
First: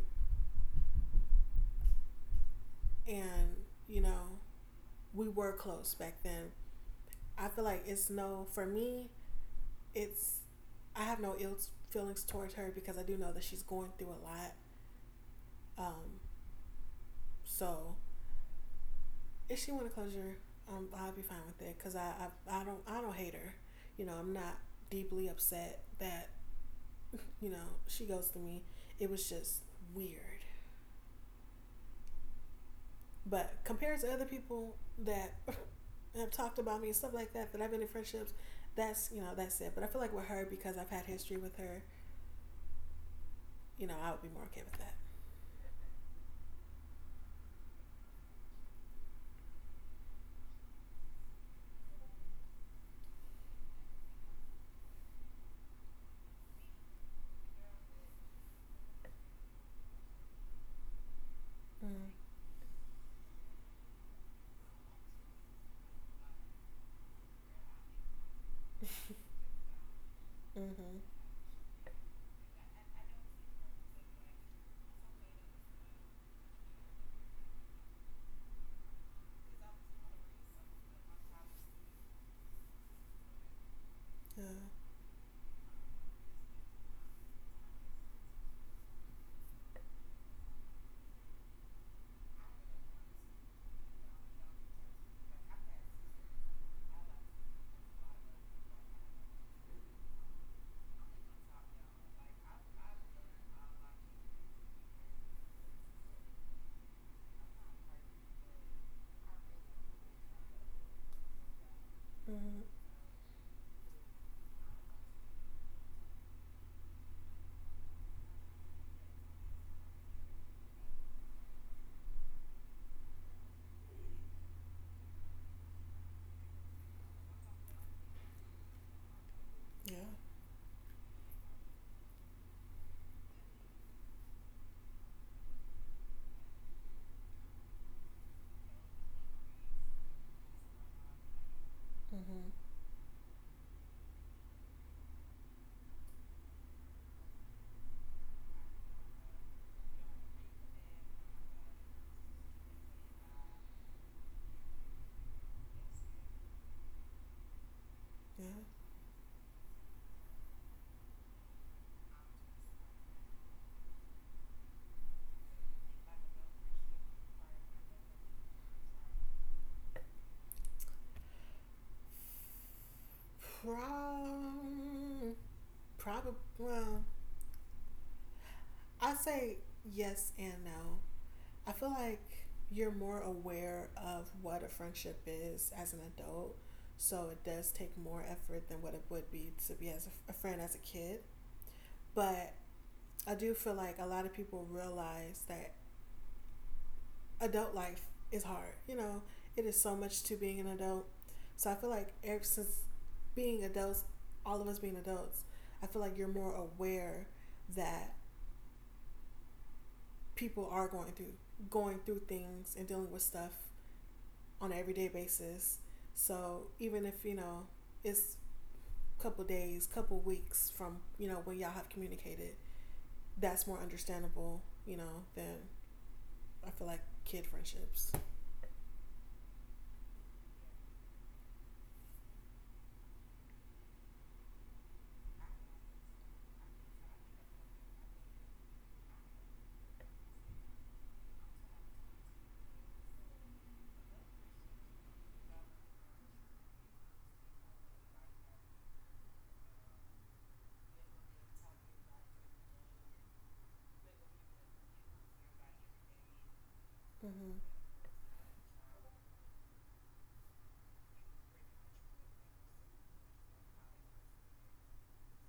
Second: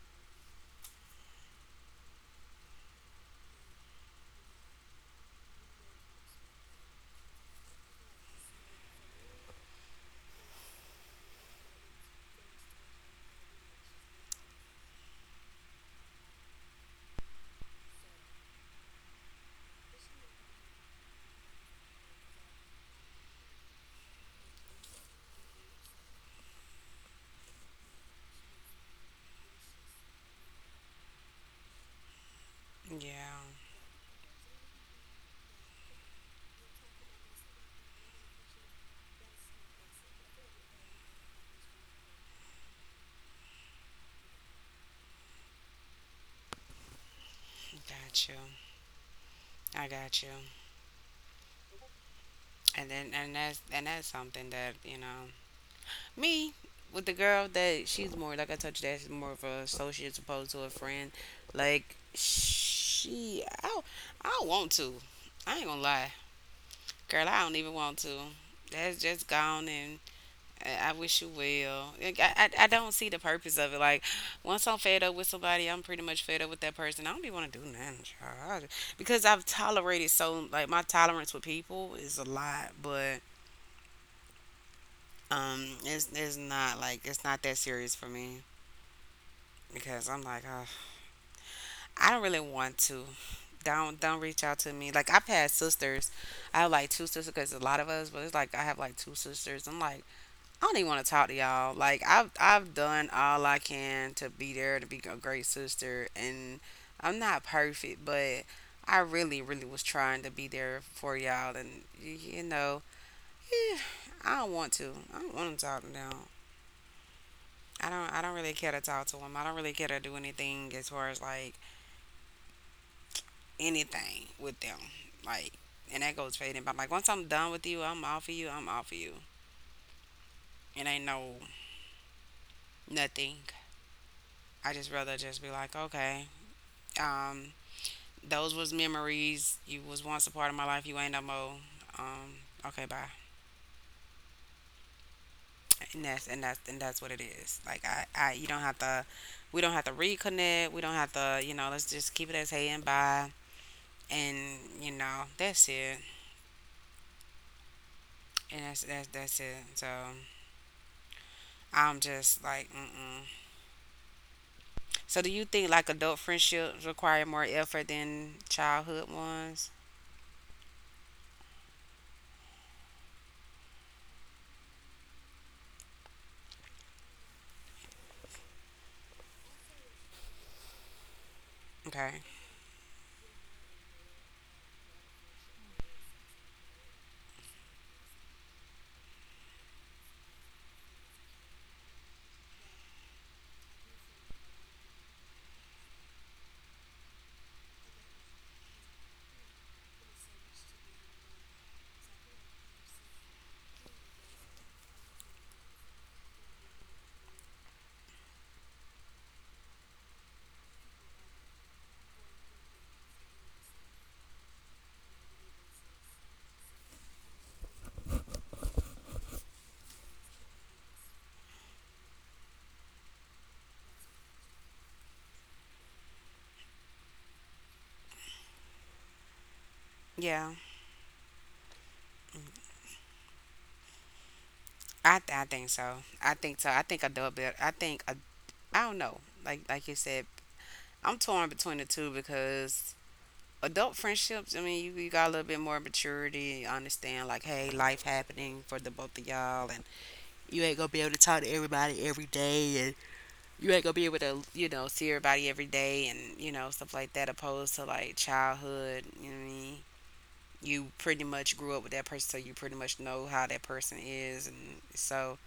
Speaker 2: And you know, we were close back then. I feel like it's no for me. It's I have no ill feelings towards her because I do know that she's going through a lot. Um, so if she want to closure, I'll be fine with it because I don't I don't hate her. You know, I'm not deeply upset that (laughs) you know she goes to me. It was just weird.
Speaker 1: Yeah,
Speaker 2: But compared to other people that (laughs) have talked about me and stuff like that, that I've been in friendships, that's you know that's it. But I feel like with her because I've had history with her, you know, I would be more okay with that.
Speaker 1: got you. I got you. And then and that's something that, you know, me with the girl that she's more like I told you that she's more of a associate opposed to a friend. Like
Speaker 2: Mm.
Speaker 1: she I don't want to. I ain't gonna lie. Girl, I don't even want to. That's just gone and I
Speaker 2: Mm-hmm.
Speaker 1: wish you well. Like, I don't see the purpose of it. Like, once I'm fed up with somebody, I'm pretty much fed up with that person. I don't even want to do nothing, child. Because I've tolerated so, like, my tolerance with people is a lot. But
Speaker 2: Yeah.
Speaker 1: It's not like it's not that serious for me because I'm like, oh, I don't really want to. Don't reach out to me. Like I've had sisters, I have like two sisters because a lot of us, but it's like I have like two sisters. I'm like, I don't even want to talk to y'all. Like I've done all I can to be there to be a great sister, and I'm not perfect, but I really really was trying to be there for y'all, and you
Speaker 2: Mm-hmm.
Speaker 1: know, eh, I don't want to. I don't want to talk to them. I don't really care to talk to them. I don't really care to do anything as far as like anything with them. Like and that goes for anybody. Like once I'm done with you, I'm off of you.
Speaker 2: Yeah.
Speaker 1: It ain't no nothing. I just rather just be like, okay, um, those was memories. You was once a part of my life, you ain't no more. Um,
Speaker 2: Mm-hmm.
Speaker 1: okay, bye. And that's and that's and that's what it is. Like I you don't have to we don't have to reconnect. We don't have to, you know, let's just keep it as hey and bye. And, you know, that's it.
Speaker 2: Yeah.
Speaker 1: And that's it. So I'm just like, mm-mm. So do you think like adult friendships require more effort than childhood ones?
Speaker 2: Prob. Probably. Well, I say yes and no. I feel like
Speaker 1: Okay.
Speaker 2: you're more aware of what a friendship is as an adult. So it does take more effort than what it would be to be as a friend as a kid. But I do feel like a lot of people realize that adult life is hard. You know, it is so much to being an adult. So I feel like ever since being adults, all of us being adults, I feel like you're more aware that people are going through things and dealing with stuff on an everyday basis. So even if you know it's a couple days, couple weeks from you know when y'all have communicated, that's more understandable. You know than I feel like kid friendships.
Speaker 1: Yeah, I think so. I think so. I think adult build. I don't know. Like you said, I'm torn between the two because adult friendships. I mean, you got a little bit more maturity. You understand like, hey, life happening for the both of y'all, and you ain't gonna be able to, you know, see everybody every day and, you know, stuff like that,
Speaker 2: Mm-hmm.
Speaker 1: opposed to like childhood, you know what I mean? You pretty much grew up with that person, so you pretty much know how that person is. And so,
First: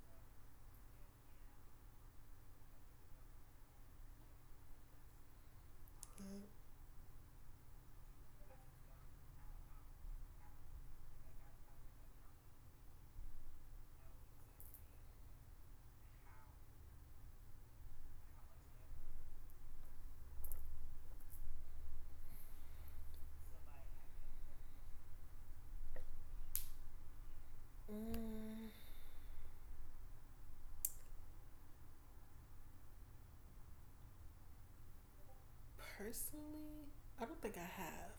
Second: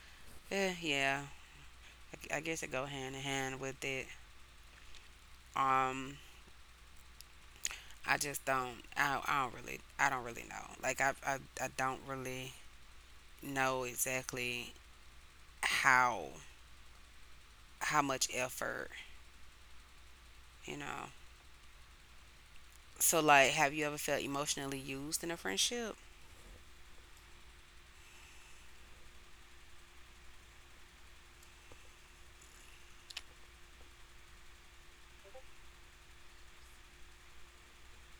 Speaker 1: eh, yeah, I guess it go hand in hand with it. Um, I just don't, I don't really know. Like, I don't really know exactly how, how much effort, you know. So, like, have you ever felt emotionally used in a friendship?
Speaker 2: Mm, personally, I don't think I have.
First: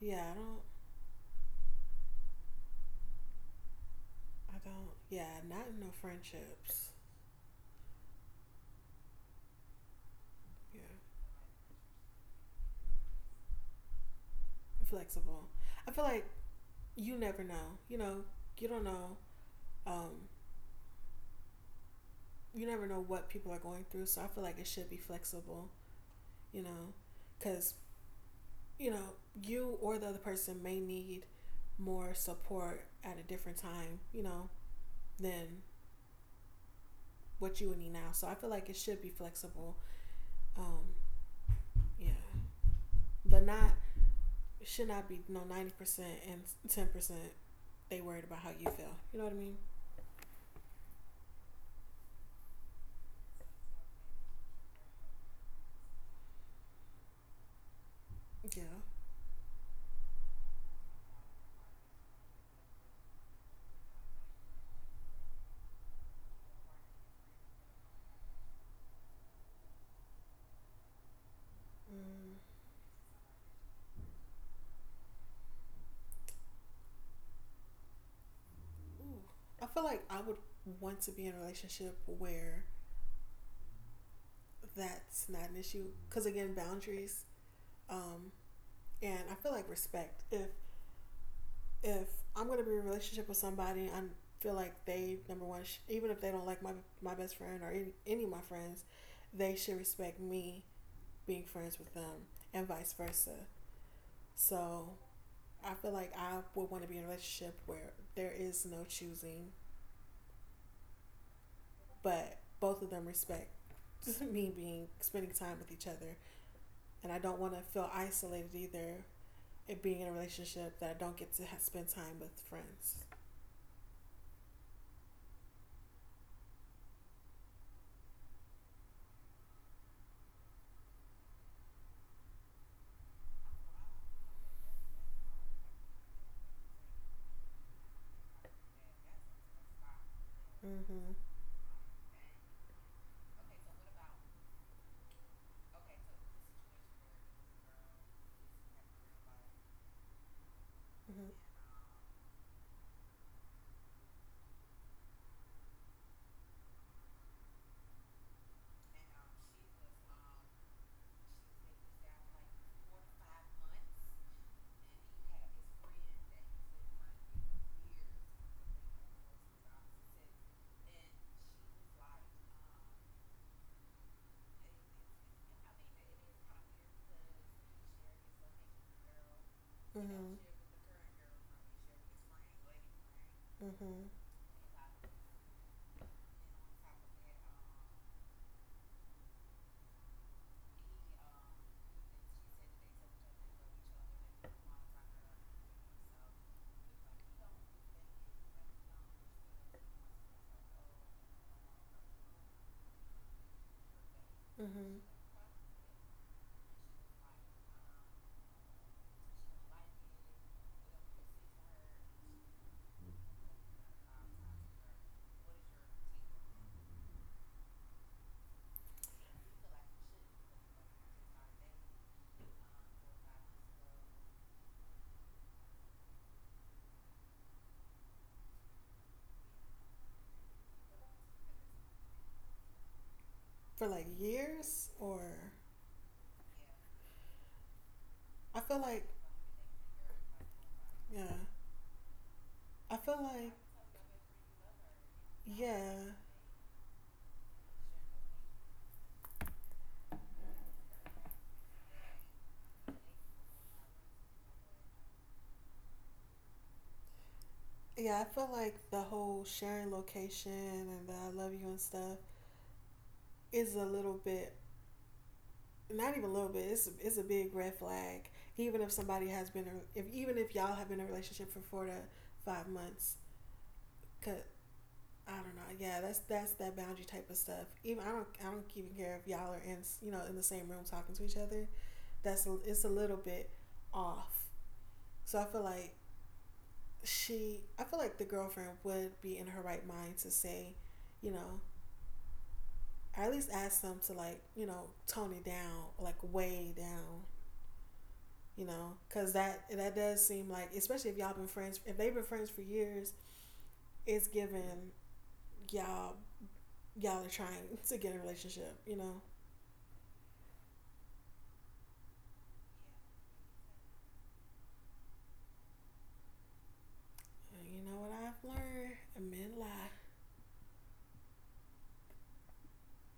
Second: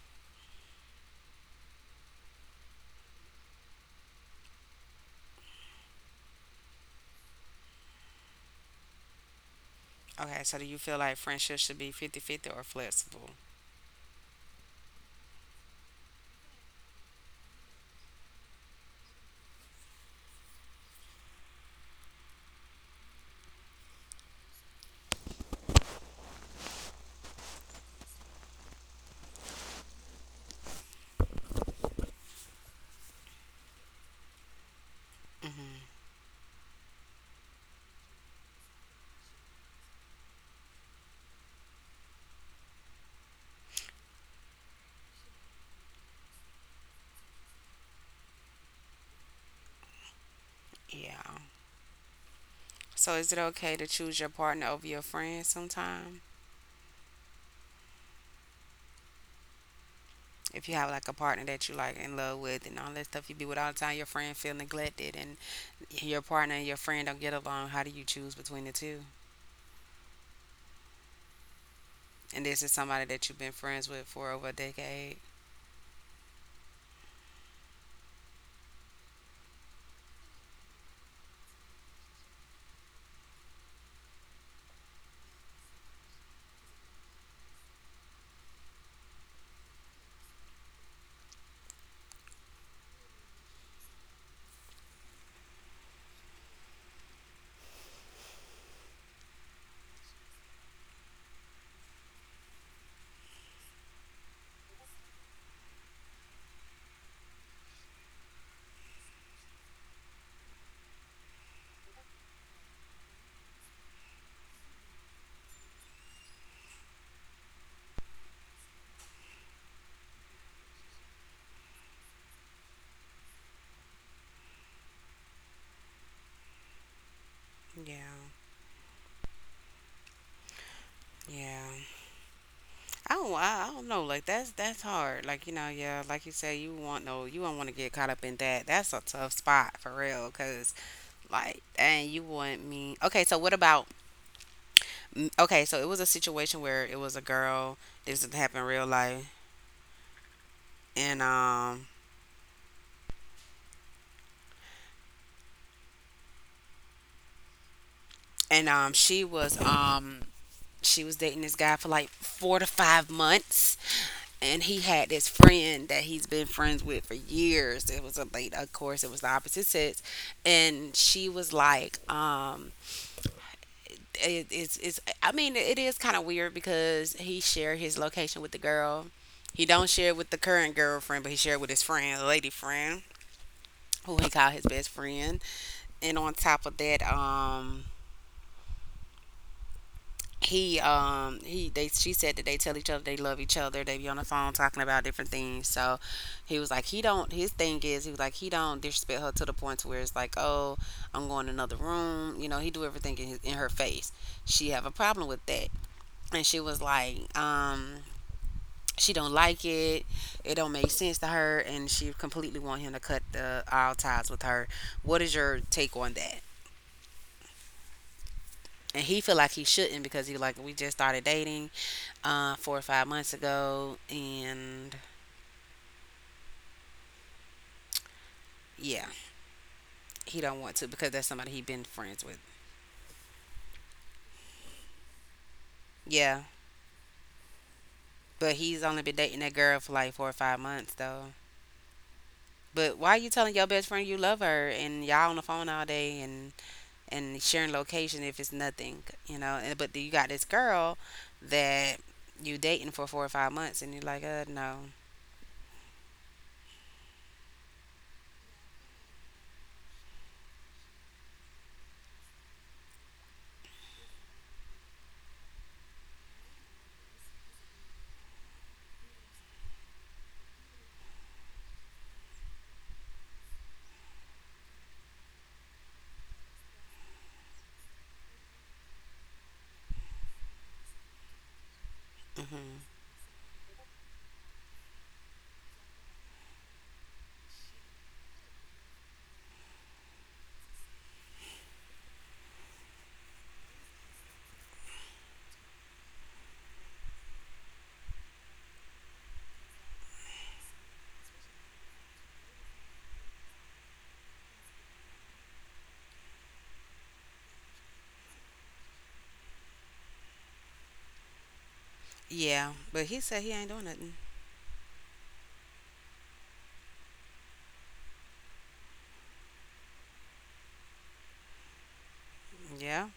Speaker 2: Yeah, I don't. I don't. Yeah, not in no friendships.
Speaker 1: Okay, so do you
Speaker 2: Yeah,
Speaker 1: feel like friendships should be 50-50 or flexible?
Speaker 2: flexible. I feel like you never know. You know, you don't know. Um, you never know what people are going through. So I feel like it should be flexible. You know, because, you know, you or the other person may need more support at a different time, you know, than
Speaker 1: Hmm
Speaker 2: what you would need now. So I feel like it should be flexible. Um, yeah. But not it should not be no 90% and 10% they worried about how you feel. You know what I mean?
Speaker 1: Yeah. So is it okay to choose your partner over your friend sometime?
Speaker 2: Yeah.
Speaker 1: If you have like a partner that you like in love with and all that stuff you be with all the time, your friend feel neglected and your partner and your friend don't get along, how do you choose between the two?
Speaker 2: Mm.
Speaker 1: And this is somebody that you've been friends with for over a decade.
Speaker 2: Ooh. I feel like I would want to be in a relationship where that's not an issue. Cause again, boundaries. Um, and I feel like respect. If I'm gonna be in a relationship with somebody, I feel like they number one, sh- even if they don't like my best friend or any of my friends, they should respect me being friends with them, and vice versa. So I feel like I would want to be in a relationship where there is no choosing, but both of them respect (laughs) me being spending time with each other, and I don't want to feel isolated either. It being in a relationship that I don't get to spend time with friends.
Speaker 1: Yeah. Yeah. I don't know, like that's hard. Like, you know, yeah, like you say you want you don't want to get caught up in that. That's a tough spot for real, 'cause
Speaker 2: Mhm.
Speaker 1: like, and you want me. Okay, so what about. Mm, Okay, so it was a situation where it was a girl. This happened in real life. And,
Speaker 2: Mhm.
Speaker 1: and, um, she was, um, she was dating this guy for like 4 to 5 months. And he had this friend that he's been friends with for years. It was a late, of course, it was the opposite sex. And she was like, it's I mean it is kind of weird because he shared his location with the girl. He don't share it with
Speaker 2: Mhm.
Speaker 1: the current girlfriend, but he shared with his friend, a lady friend,
Speaker 2: Mhm.
Speaker 1: who he called his best friend. And on top of that, he they she said that they tell each other they love each other. They be on the phone talking about different things. So he was like he don't his thing is he was like he don't disrespect her to the point to where it's like oh I'm going to another room. You know he do everything in his, in her face. She
Speaker 2: Mmhmm.
Speaker 1: have a problem with that. And she was like she don't like it don't make sense to her, and she completely want him to cut the all ties with her. What is your take on that? And he feel like he shouldn't because he like we just started dating 4 or 5 months ago and yeah he don't want to because that's somebody he been friends with.
Speaker 2: For like years or
Speaker 1: Yeah, but
Speaker 2: I feel
Speaker 1: he's
Speaker 2: like,
Speaker 1: only been dating that girl for like 4 or 5 months though.
Speaker 2: yeah. I
Speaker 1: But why
Speaker 2: feel
Speaker 1: are you
Speaker 2: like,
Speaker 1: telling your best friend you love her and y'all on the phone all
Speaker 2: yeah.
Speaker 1: day and sharing location if it's nothing, you know. And but you got this girl that you dating for 4 or 5 months, and you're like, no.
Speaker 2: Yeah, I feel like the whole sharing location and the I love you and stuff is a little bit, not even a little bit, it's a big red flag. Even if somebody has been, if even if y'all have been in a relationship for 4 to 5 months, cause I don't know. Yeah, that's that boundary type of stuff. Even I don't even care if y'all are in you know in the same room talking to each other. That's it's
Speaker 1: hmm
Speaker 2: a little bit off. So I feel like she I feel like the girlfriend would be in her right mind to say, you know, or at least ask them to like, you know, tone it down, like way down, you know, because that does seem like, especially if y'all been friends, if they've been friends for years, it's given y'all y'all are trying (laughs) to get a relationship, you know.
Speaker 1: yeah, but he said he ain't doing nothing.
Speaker 2: You know what I've learned? Men lie.
Speaker 1: Yeah,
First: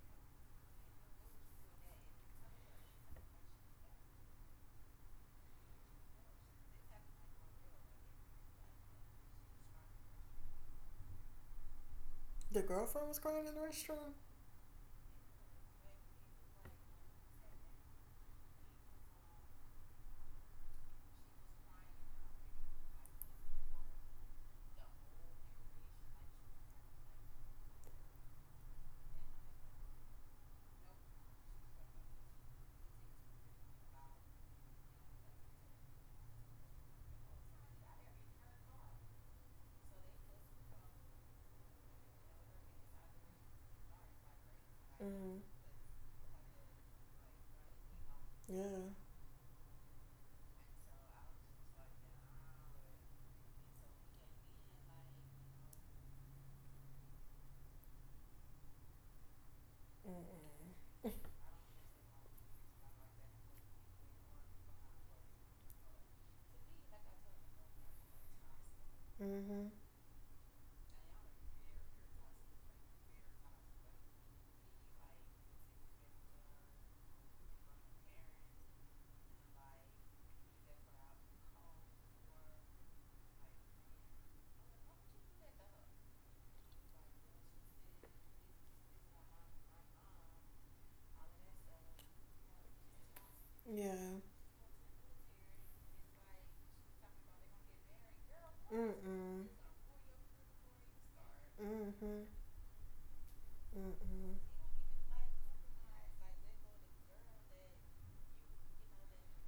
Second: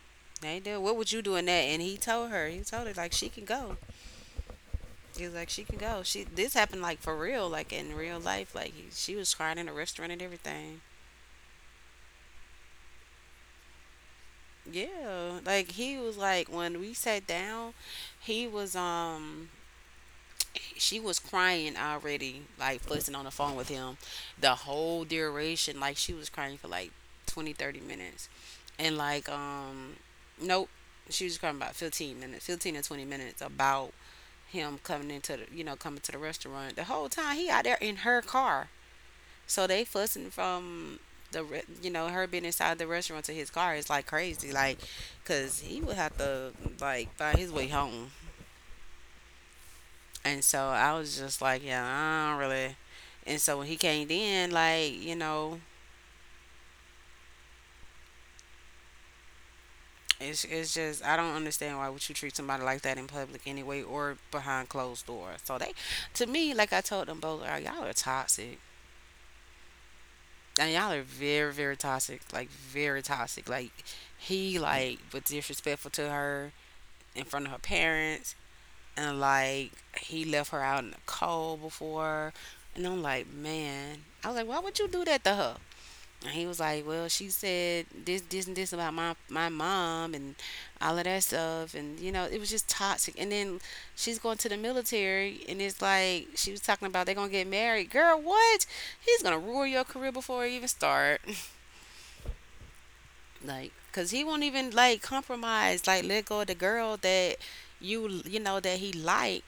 Speaker 1: they do. What would you do in that? And he told her like she can go. He was like she can go. She this happened like for real, like in real life. Like she was crying in a restaurant and everything.
Speaker 2: The girlfriend was crying in the restroom.
Speaker 1: Yeah, like he was like when we sat down, he was she was crying already, like fussing on the phone with him the whole duration. Like she was crying for like 20, 30 minutes. And like, nope, she was crying about 15 minutes, 15 to 20 minutes about him coming into coming to the restaurant. The whole time he out there in her car. So they fussing from the, re- you know, her being inside the restaurant to his car is like crazy. Like,
Speaker 2: Mhm.
Speaker 1: cause he would have to like find his way home.
Speaker 2: Yeah.
Speaker 1: And so I was just like, yeah, I don't really. And so when he came in, like, you know, it's just
Speaker 2: Mm-mm.
Speaker 1: I
Speaker 2: (laughs)
Speaker 1: don't understand why would you treat somebody like that in public anyway or behind closed doors. So they, to me, like I told them both, like, y'all are toxic.
Speaker 2: Mhm.
Speaker 1: And y'all are very, very toxic. Like very toxic. Like he like was disrespectful to her in front of her parents and like he left her out in the cold before. And I'm like, man, I was like, why would you do that to her? And he was like, "Well, she said this, this, and this about my mom and all of that stuff." And you know, it was just toxic. And then she's
Speaker 2: Yeah.
Speaker 1: going to the military, and it's like she was talking about they're gonna get married. Girl, what? He's gonna
Speaker 2: Mm-mm.
Speaker 1: ruin your career before it even start.
Speaker 2: Mhm.
Speaker 1: Like, cause he
Speaker 2: Mm-mm.
Speaker 1: won't even like compromise, like let go of the girl that you know that he like,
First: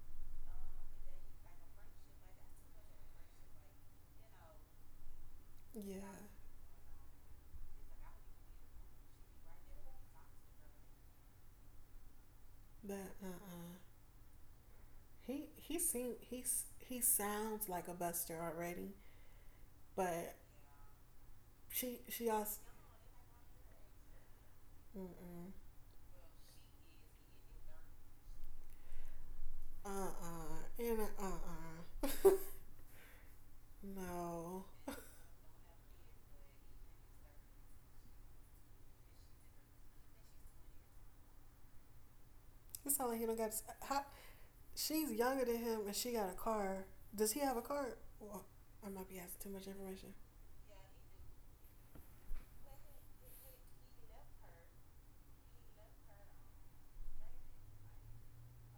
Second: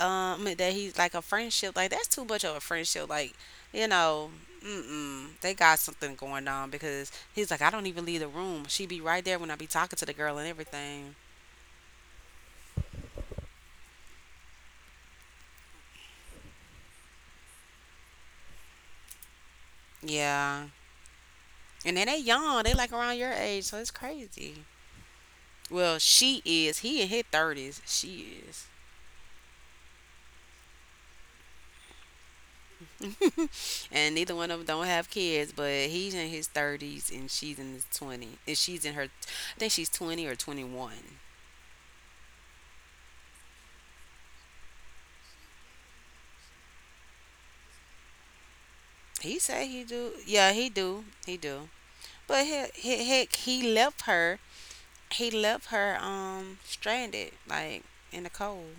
Speaker 1: that he's like a friendship. Like that's too much of a friendship. Like, you know, mm-mm, they got
Speaker 2: Yeah.
Speaker 1: something going on because he's like, I don't even leave the room. She be right there when I be talking to the girl and everything.
Speaker 2: But uh uh he seem he sounds like a buster already. But
Speaker 1: Yeah, and
Speaker 2: she
Speaker 1: then they
Speaker 2: she also
Speaker 1: young. They like around your age, so it's crazy.
Speaker 2: mm-mm.
Speaker 1: Well, she is. He in his thirties. She is.
Speaker 2: And
Speaker 1: (laughs)
Speaker 2: (laughs)
Speaker 1: And neither one of
Speaker 2: no.
Speaker 1: them don't have kids, but he's in his 30s and she's in his 20s. And she's in her, I think she's 20 or 21.
Speaker 2: It sounds like he don't got. His, how, she's younger than him, and she got a car. Does he have a car? Well, I might be asking
Speaker 1: He
Speaker 2: too much
Speaker 1: say he
Speaker 2: information.
Speaker 1: do. Yeah, he do. He do. But heck, he left her. He left her stranded, like in the cold,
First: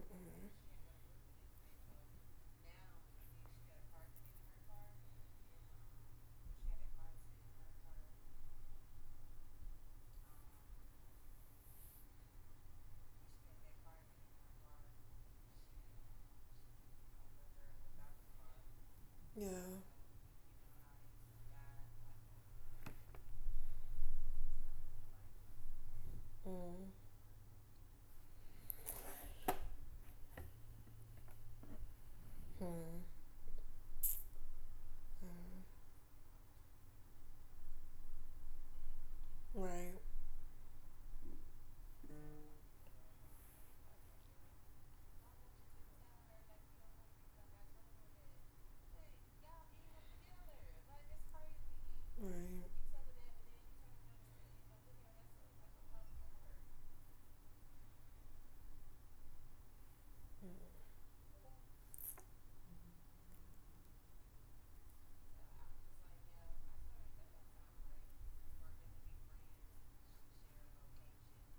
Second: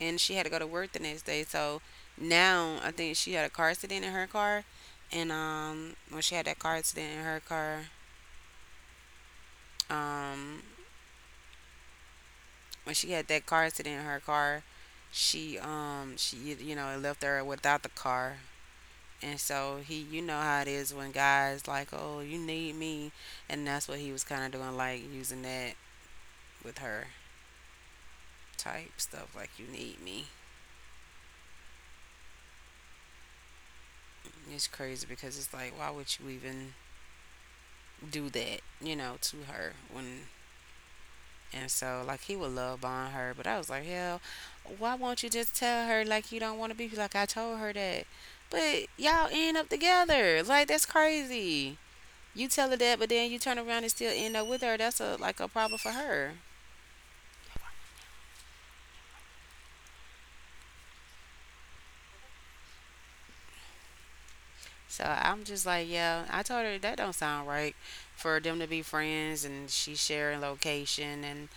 Speaker 1: and she had to go to work the next day. So now I think she had a car accident in her car, and when she had that car accident in her car, um when she had that car accident in her car, she you know it left her without the car. And so
Speaker 2: Yeah.
Speaker 1: he, you know how it is when guys like, oh, you need me, and that's what he was kind of doing, like using that with
Speaker 2: Mm.
Speaker 1: her type stuff, like you need me. It's crazy because it's like, why would you even do that, you know, to her
Speaker 2: Right.
Speaker 1: when. And so, like, he would love bomb her. But I was like, hell, why won't you just tell her, like, you don't want to be? Like, I told her that. But y'all end up together. Like, that's crazy. You tell her that, but then you turn around and still end up with her. That's a like a problem for her. So I'm just like, yeah, I told her that don't sound right for them to be friends and she sharing location and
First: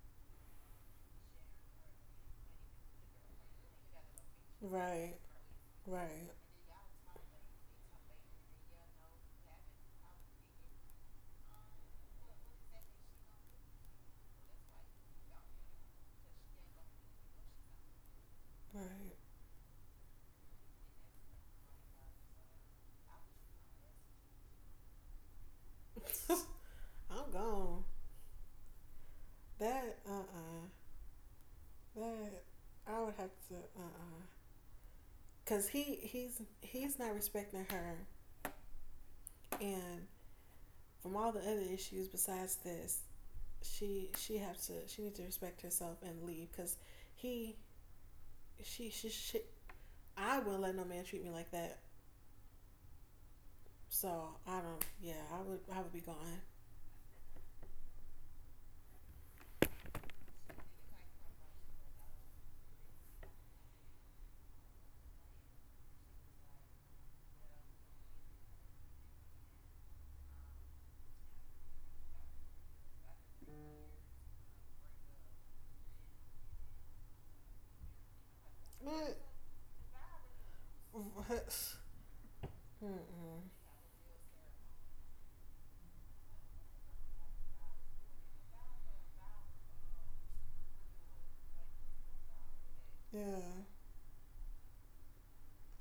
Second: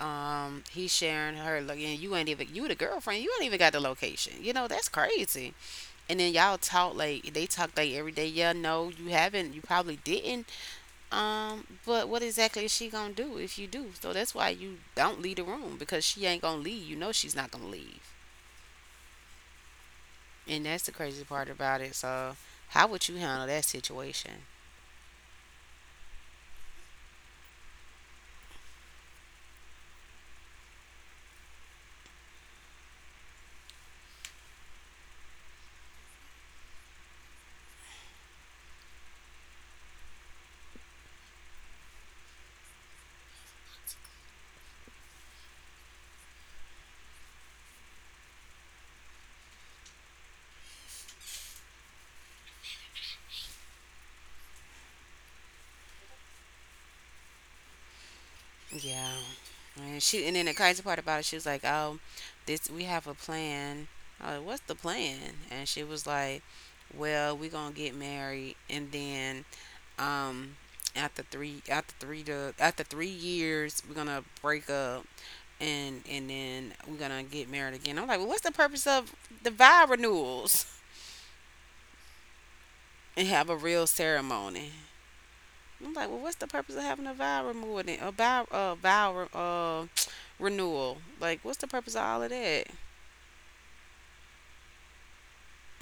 Speaker 1: he sharing her and you ain't even you the girlfriend, you ain't even got the location. You know, that's
Speaker 2: Right.
Speaker 1: crazy. And
Speaker 2: Right.
Speaker 1: then y'all talk like they talk like every day. Yeah, no, you haven't. You probably didn't. But what exactly is she gonna do if you do? So that's why you don't leave the room because she ain't gonna leave. You know she's not gonna leave,
Speaker 2: Right.
Speaker 1: and that's the crazy part about it. So how would you handle that situation?
Speaker 2: Right. (laughs) I'm gone. That that I would have to, because he's not respecting her, and from all the other issues besides this, she has to she needs to respect herself and leave because he she I wouldn't let no man treat me like that. So I don't. Yeah, I would be gone.
Speaker 1: Yeah, and she and then the crazy part about it, she was like, "Oh, this we have a plan." I was like, "What's the plan?" And she was like, "Well, we gonna get married, and then Um, after 3 years, we're gonna break up, and then we're gonna get married again. I'm like, well, what's the purpose of
Speaker 2: What?
Speaker 1: the vow renewals? (laughs)
Speaker 2: (laughs)
Speaker 1: And
Speaker 2: Mm-mm.
Speaker 1: have a real ceremony. I'm like, well, what's the purpose of having a vow renewal? A vow, renewal. Like, what's the purpose of all of that?
Speaker 2: Yeah.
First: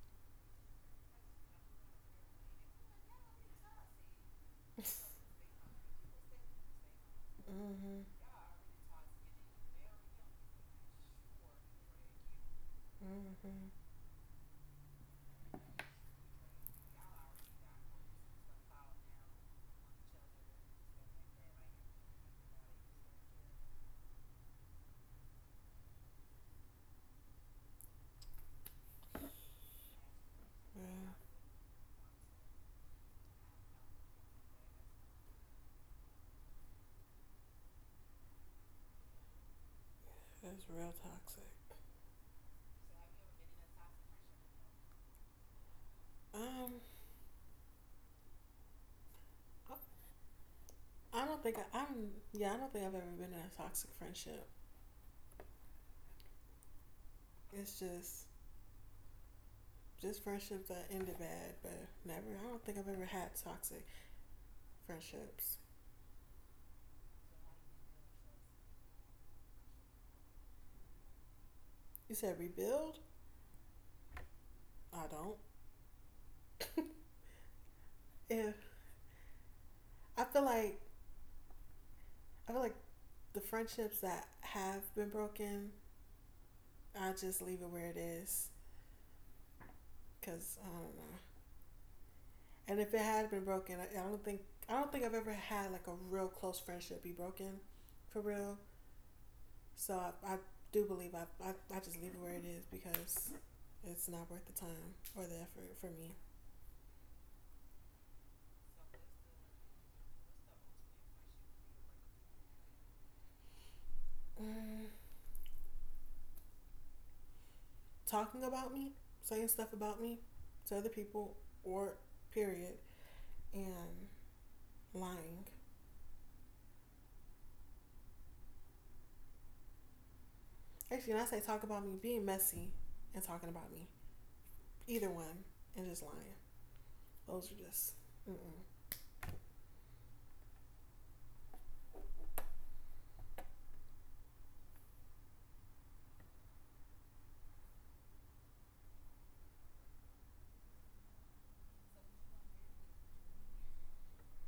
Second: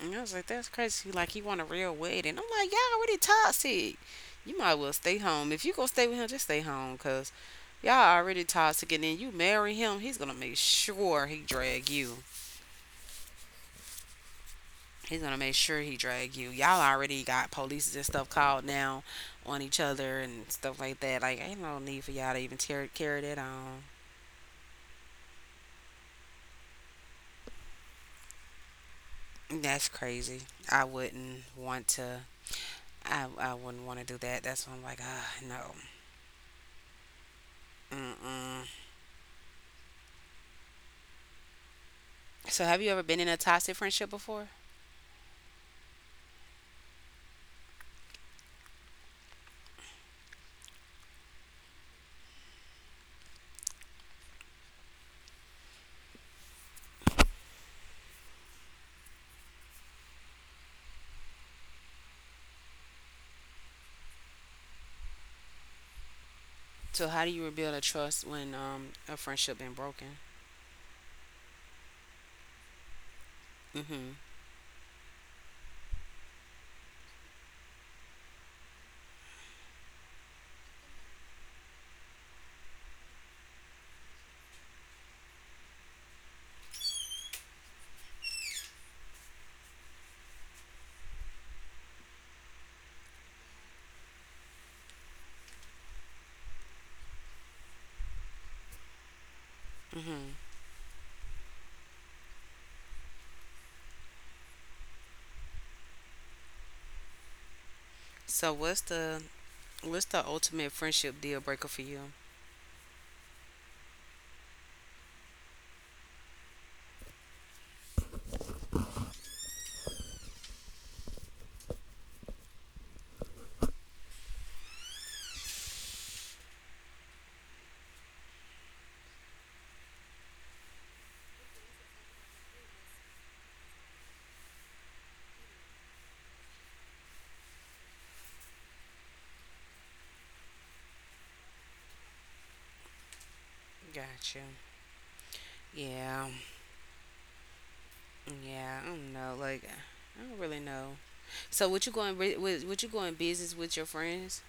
Speaker 1: And I was like, that's crazy. Like, he want a real wedding. I'm like, y'all already toxic. You might as well stay home. If you gonna stay with him, just stay home, cause
Speaker 2: Mm-hmm.
Speaker 1: y'all already toxic. And then you marry him, he's gonna make sure he drag you.
Speaker 2: Mm-hmm.
Speaker 1: He's gonna make sure he drag you. Y'all already got police and stuff called now on each other and stuff like that. Like, ain't no need for y'all to even carry that on. That's crazy. I
Speaker 2: Yeah.
Speaker 1: wouldn't want to. I wouldn't want to do that. That's why I'm like, ah, no. Mm-mm.
Speaker 2: It's real toxic.
Speaker 1: So, have you ever been in a toxic friendship before?
Speaker 2: Um, I, I don't think I, I'm. Yeah, I don't think I've ever been in a toxic friendship. It's just friendships that ended bad, but never. I don't think I've ever had toxic friendships.
Speaker 1: So, how do you rebuild a trust when a friendship been broken?
Speaker 2: You said rebuild.
Speaker 1: Mhm.
Speaker 2: I don't. (laughs) Yeah, I feel like I feel like the friendships that have been broken, I just leave it where it is because I don't know. And if it had been broken, I don't think I've ever had like a real close friendship be broken, for real. So
Speaker 1: Mhm.
Speaker 2: I do believe I just leave it where it is because it's not worth the time or the effort for me.
Speaker 1: So, what's the ultimate friendship deal breaker for you?
Speaker 2: Mm, talking about me, saying stuff about me to other people, or period, and lying. Actually, when I say talk about me being messy and talking about me, either one, and just lying. Those are just. Mm-mm.
Speaker 1: Gotcha. Yeah. Yeah. I don't know. Like, I don't really know. So, would you go would you go in business with your friends?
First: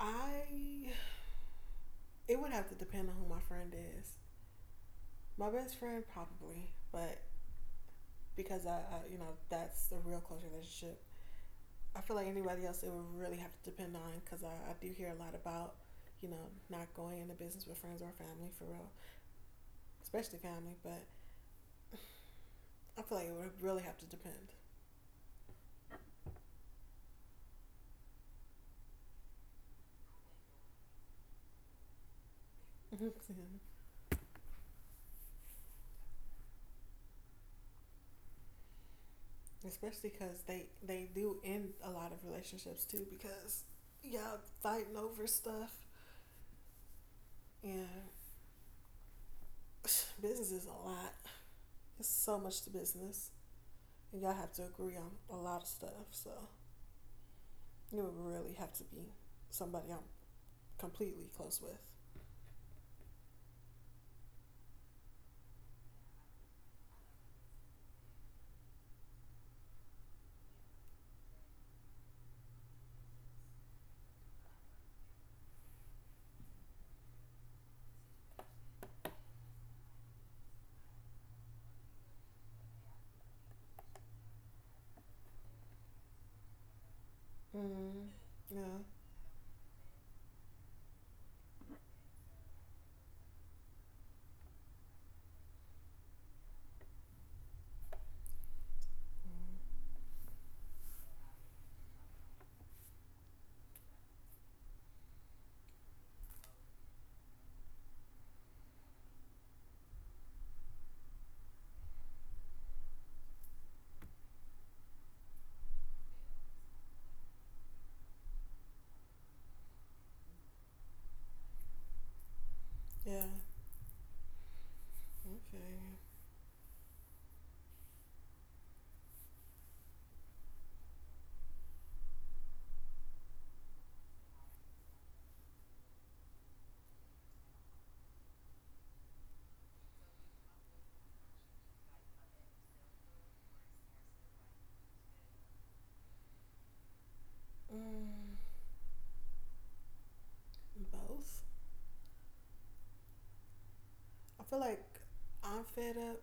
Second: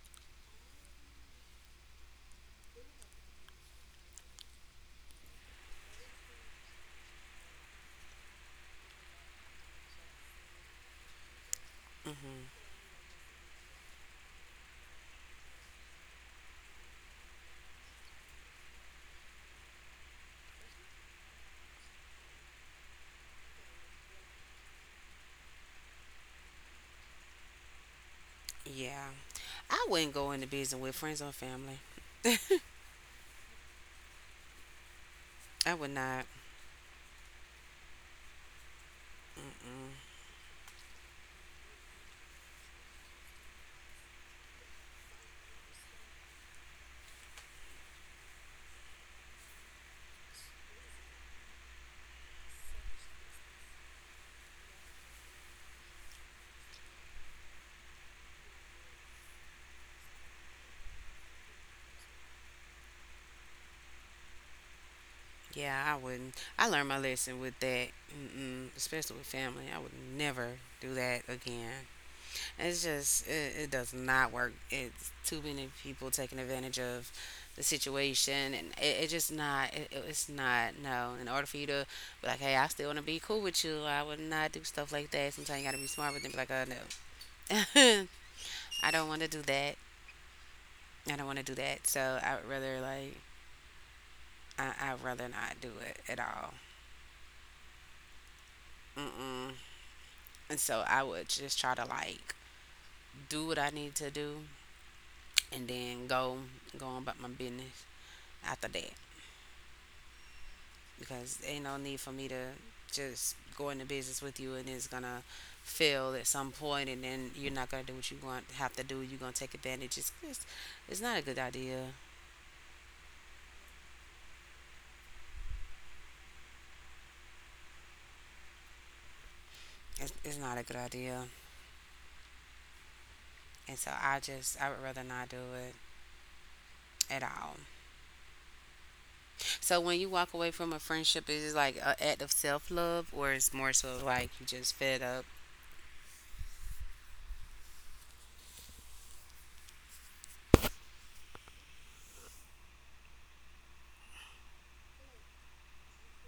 Speaker 2: I. It would have to depend on who my friend is. My best friend, probably, but because I you know, that's a real close relationship. I feel like
Speaker 1: Mhm.
Speaker 2: anybody else, it would really have to depend on because I do hear a lot about, you know, not going into business with friends or family for real, especially family. But I feel like it would really have to depend.
Speaker 1: Yeah. I wouldn't go into business with friends or family.
Speaker 2: (laughs)
Speaker 1: I would not. Mm-mm.
Speaker 2: Especially because they do end a lot of relationships too because y'all fighting over stuff and (sighs) business is a lot. It's so much to business, and y'all have to agree on a lot of stuff. So you would really have to be somebody I'm completely close with.
Speaker 1: Yeah, I wouldn't. I learned my lesson with that. Mm-mm. Especially with family. I would never do that again. It's just, it does not work. It's too many people taking advantage of the situation, and it just not, it- it's not, no. In order for you to be like, hey, I still want to be cool with you, I would not do stuff like that. Sometimes you got to be smart with them. Be like, oh, no. (laughs)
Speaker 2: Mm. Yeah.
Speaker 1: I don't want to do that. I don't want to do that. So I would rather, like, I'd rather not do it at all. Mm-mm. And so I would just try to like do what I need to do and then go on about my business after that. Because ain't no need for me to just go into business with you and it's gonna fail at some point and then you're not gonna do what you want have to do, you're gonna take advantage. It's not a good idea.
Speaker 2: Yeah. Okay.
Speaker 1: It's not a good idea. And so I just I would rather not do it at all. So when you walk away from a friendship, is it like an act of self love, or it's more so like you just fed up?
Speaker 2: Mm. Both. I feel like I'm fed up,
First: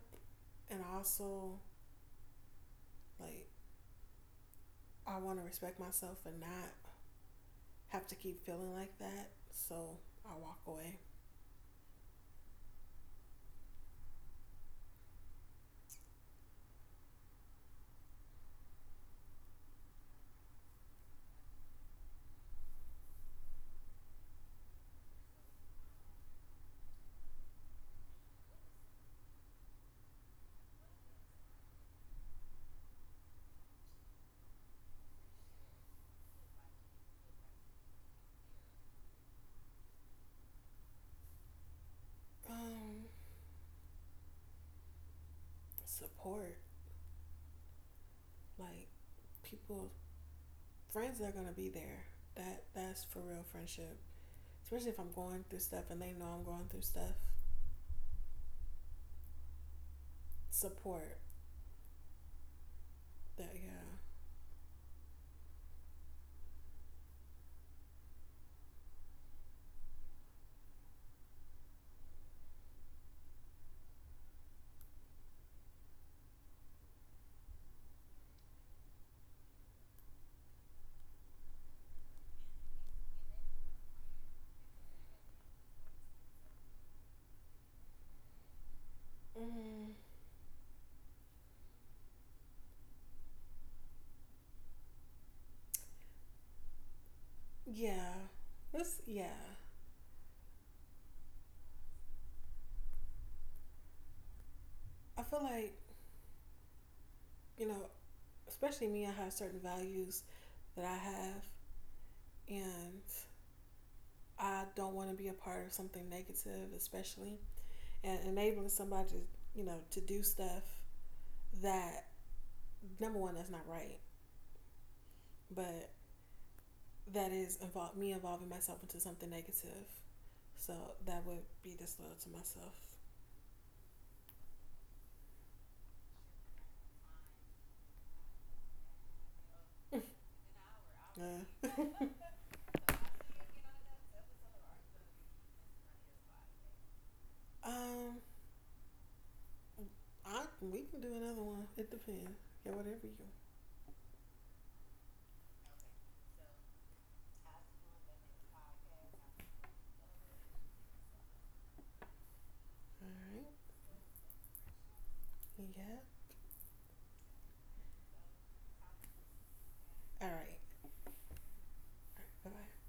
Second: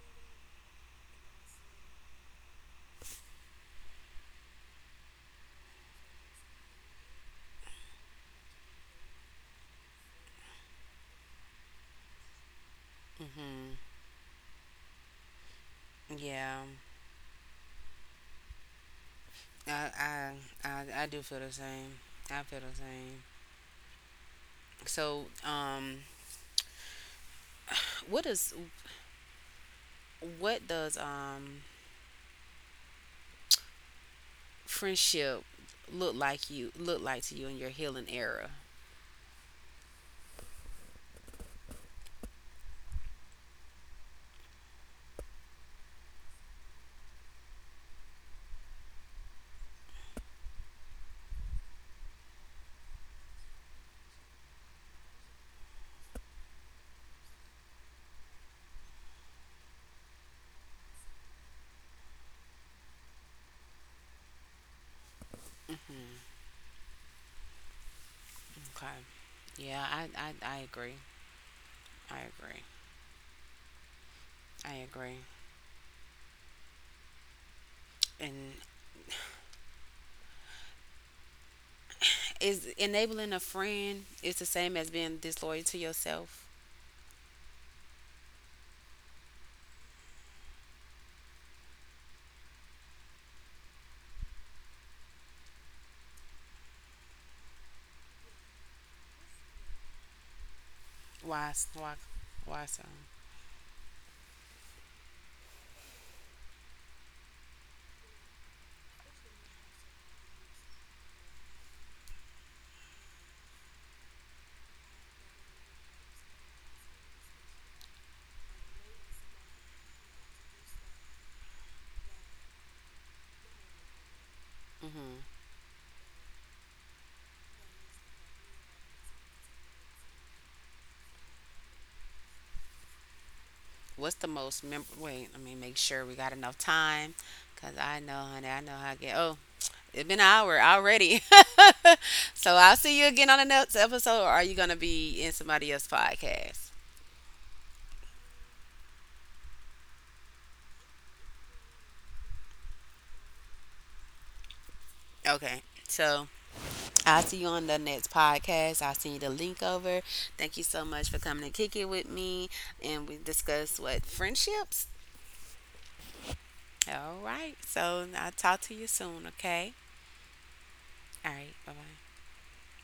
Speaker 2: and also like I want to respect myself and not have to keep feeling like that. So I walk away.
Speaker 1: hmm Yeah, I, I I do feel the same. I feel the same. So, what does what does um friendship look like you look like to you in your healing era?
Speaker 2: Um, support like people, friends are gonna be there. That's for real friendship. Especially if I'm going through stuff and they know I'm going through stuff. Support that, yeah.
Speaker 1: Hmm, okay. Yeah, I agree. I agree. I agree. And is enabling a friend is the same as being disloyal to yourself?
Speaker 2: Mm, yeah, this yeah.
Speaker 1: Why? Why? Why so?
Speaker 2: I feel like you know, especially me. I have certain values that I have, and I don't want to be a part of something negative, especially. And enabling somebody to, you know, to do stuff that number one that's not right, but that is involve me involving myself into something negative. So that would be disloyal to myself.
Speaker 1: What's the most mem? Wait, let me make sure we got enough time, cause I know, honey, I know how I get. Oh,
Speaker 2: (laughs)
Speaker 1: it's been an hour already.
Speaker 2: Yeah.
Speaker 1: (laughs) So I'll see you again on the next episode. Or are you gonna be in somebody else's podcast?
Speaker 2: (laughs) um, I we can do another one. It depends. Yeah, whatever you.
Speaker 1: Okay, so. I'll see you on the next podcast. I'll send you the link over. Thank you so much for coming to kick it with me.
Speaker 2: All
Speaker 1: And we
Speaker 2: right.
Speaker 1: discuss what friendships.
Speaker 2: Yeah.
Speaker 1: All right. So I'll talk to you soon, okay?
Speaker 2: All right. All
Speaker 1: All right. Bye bye.
Speaker 2: right. Bye bye.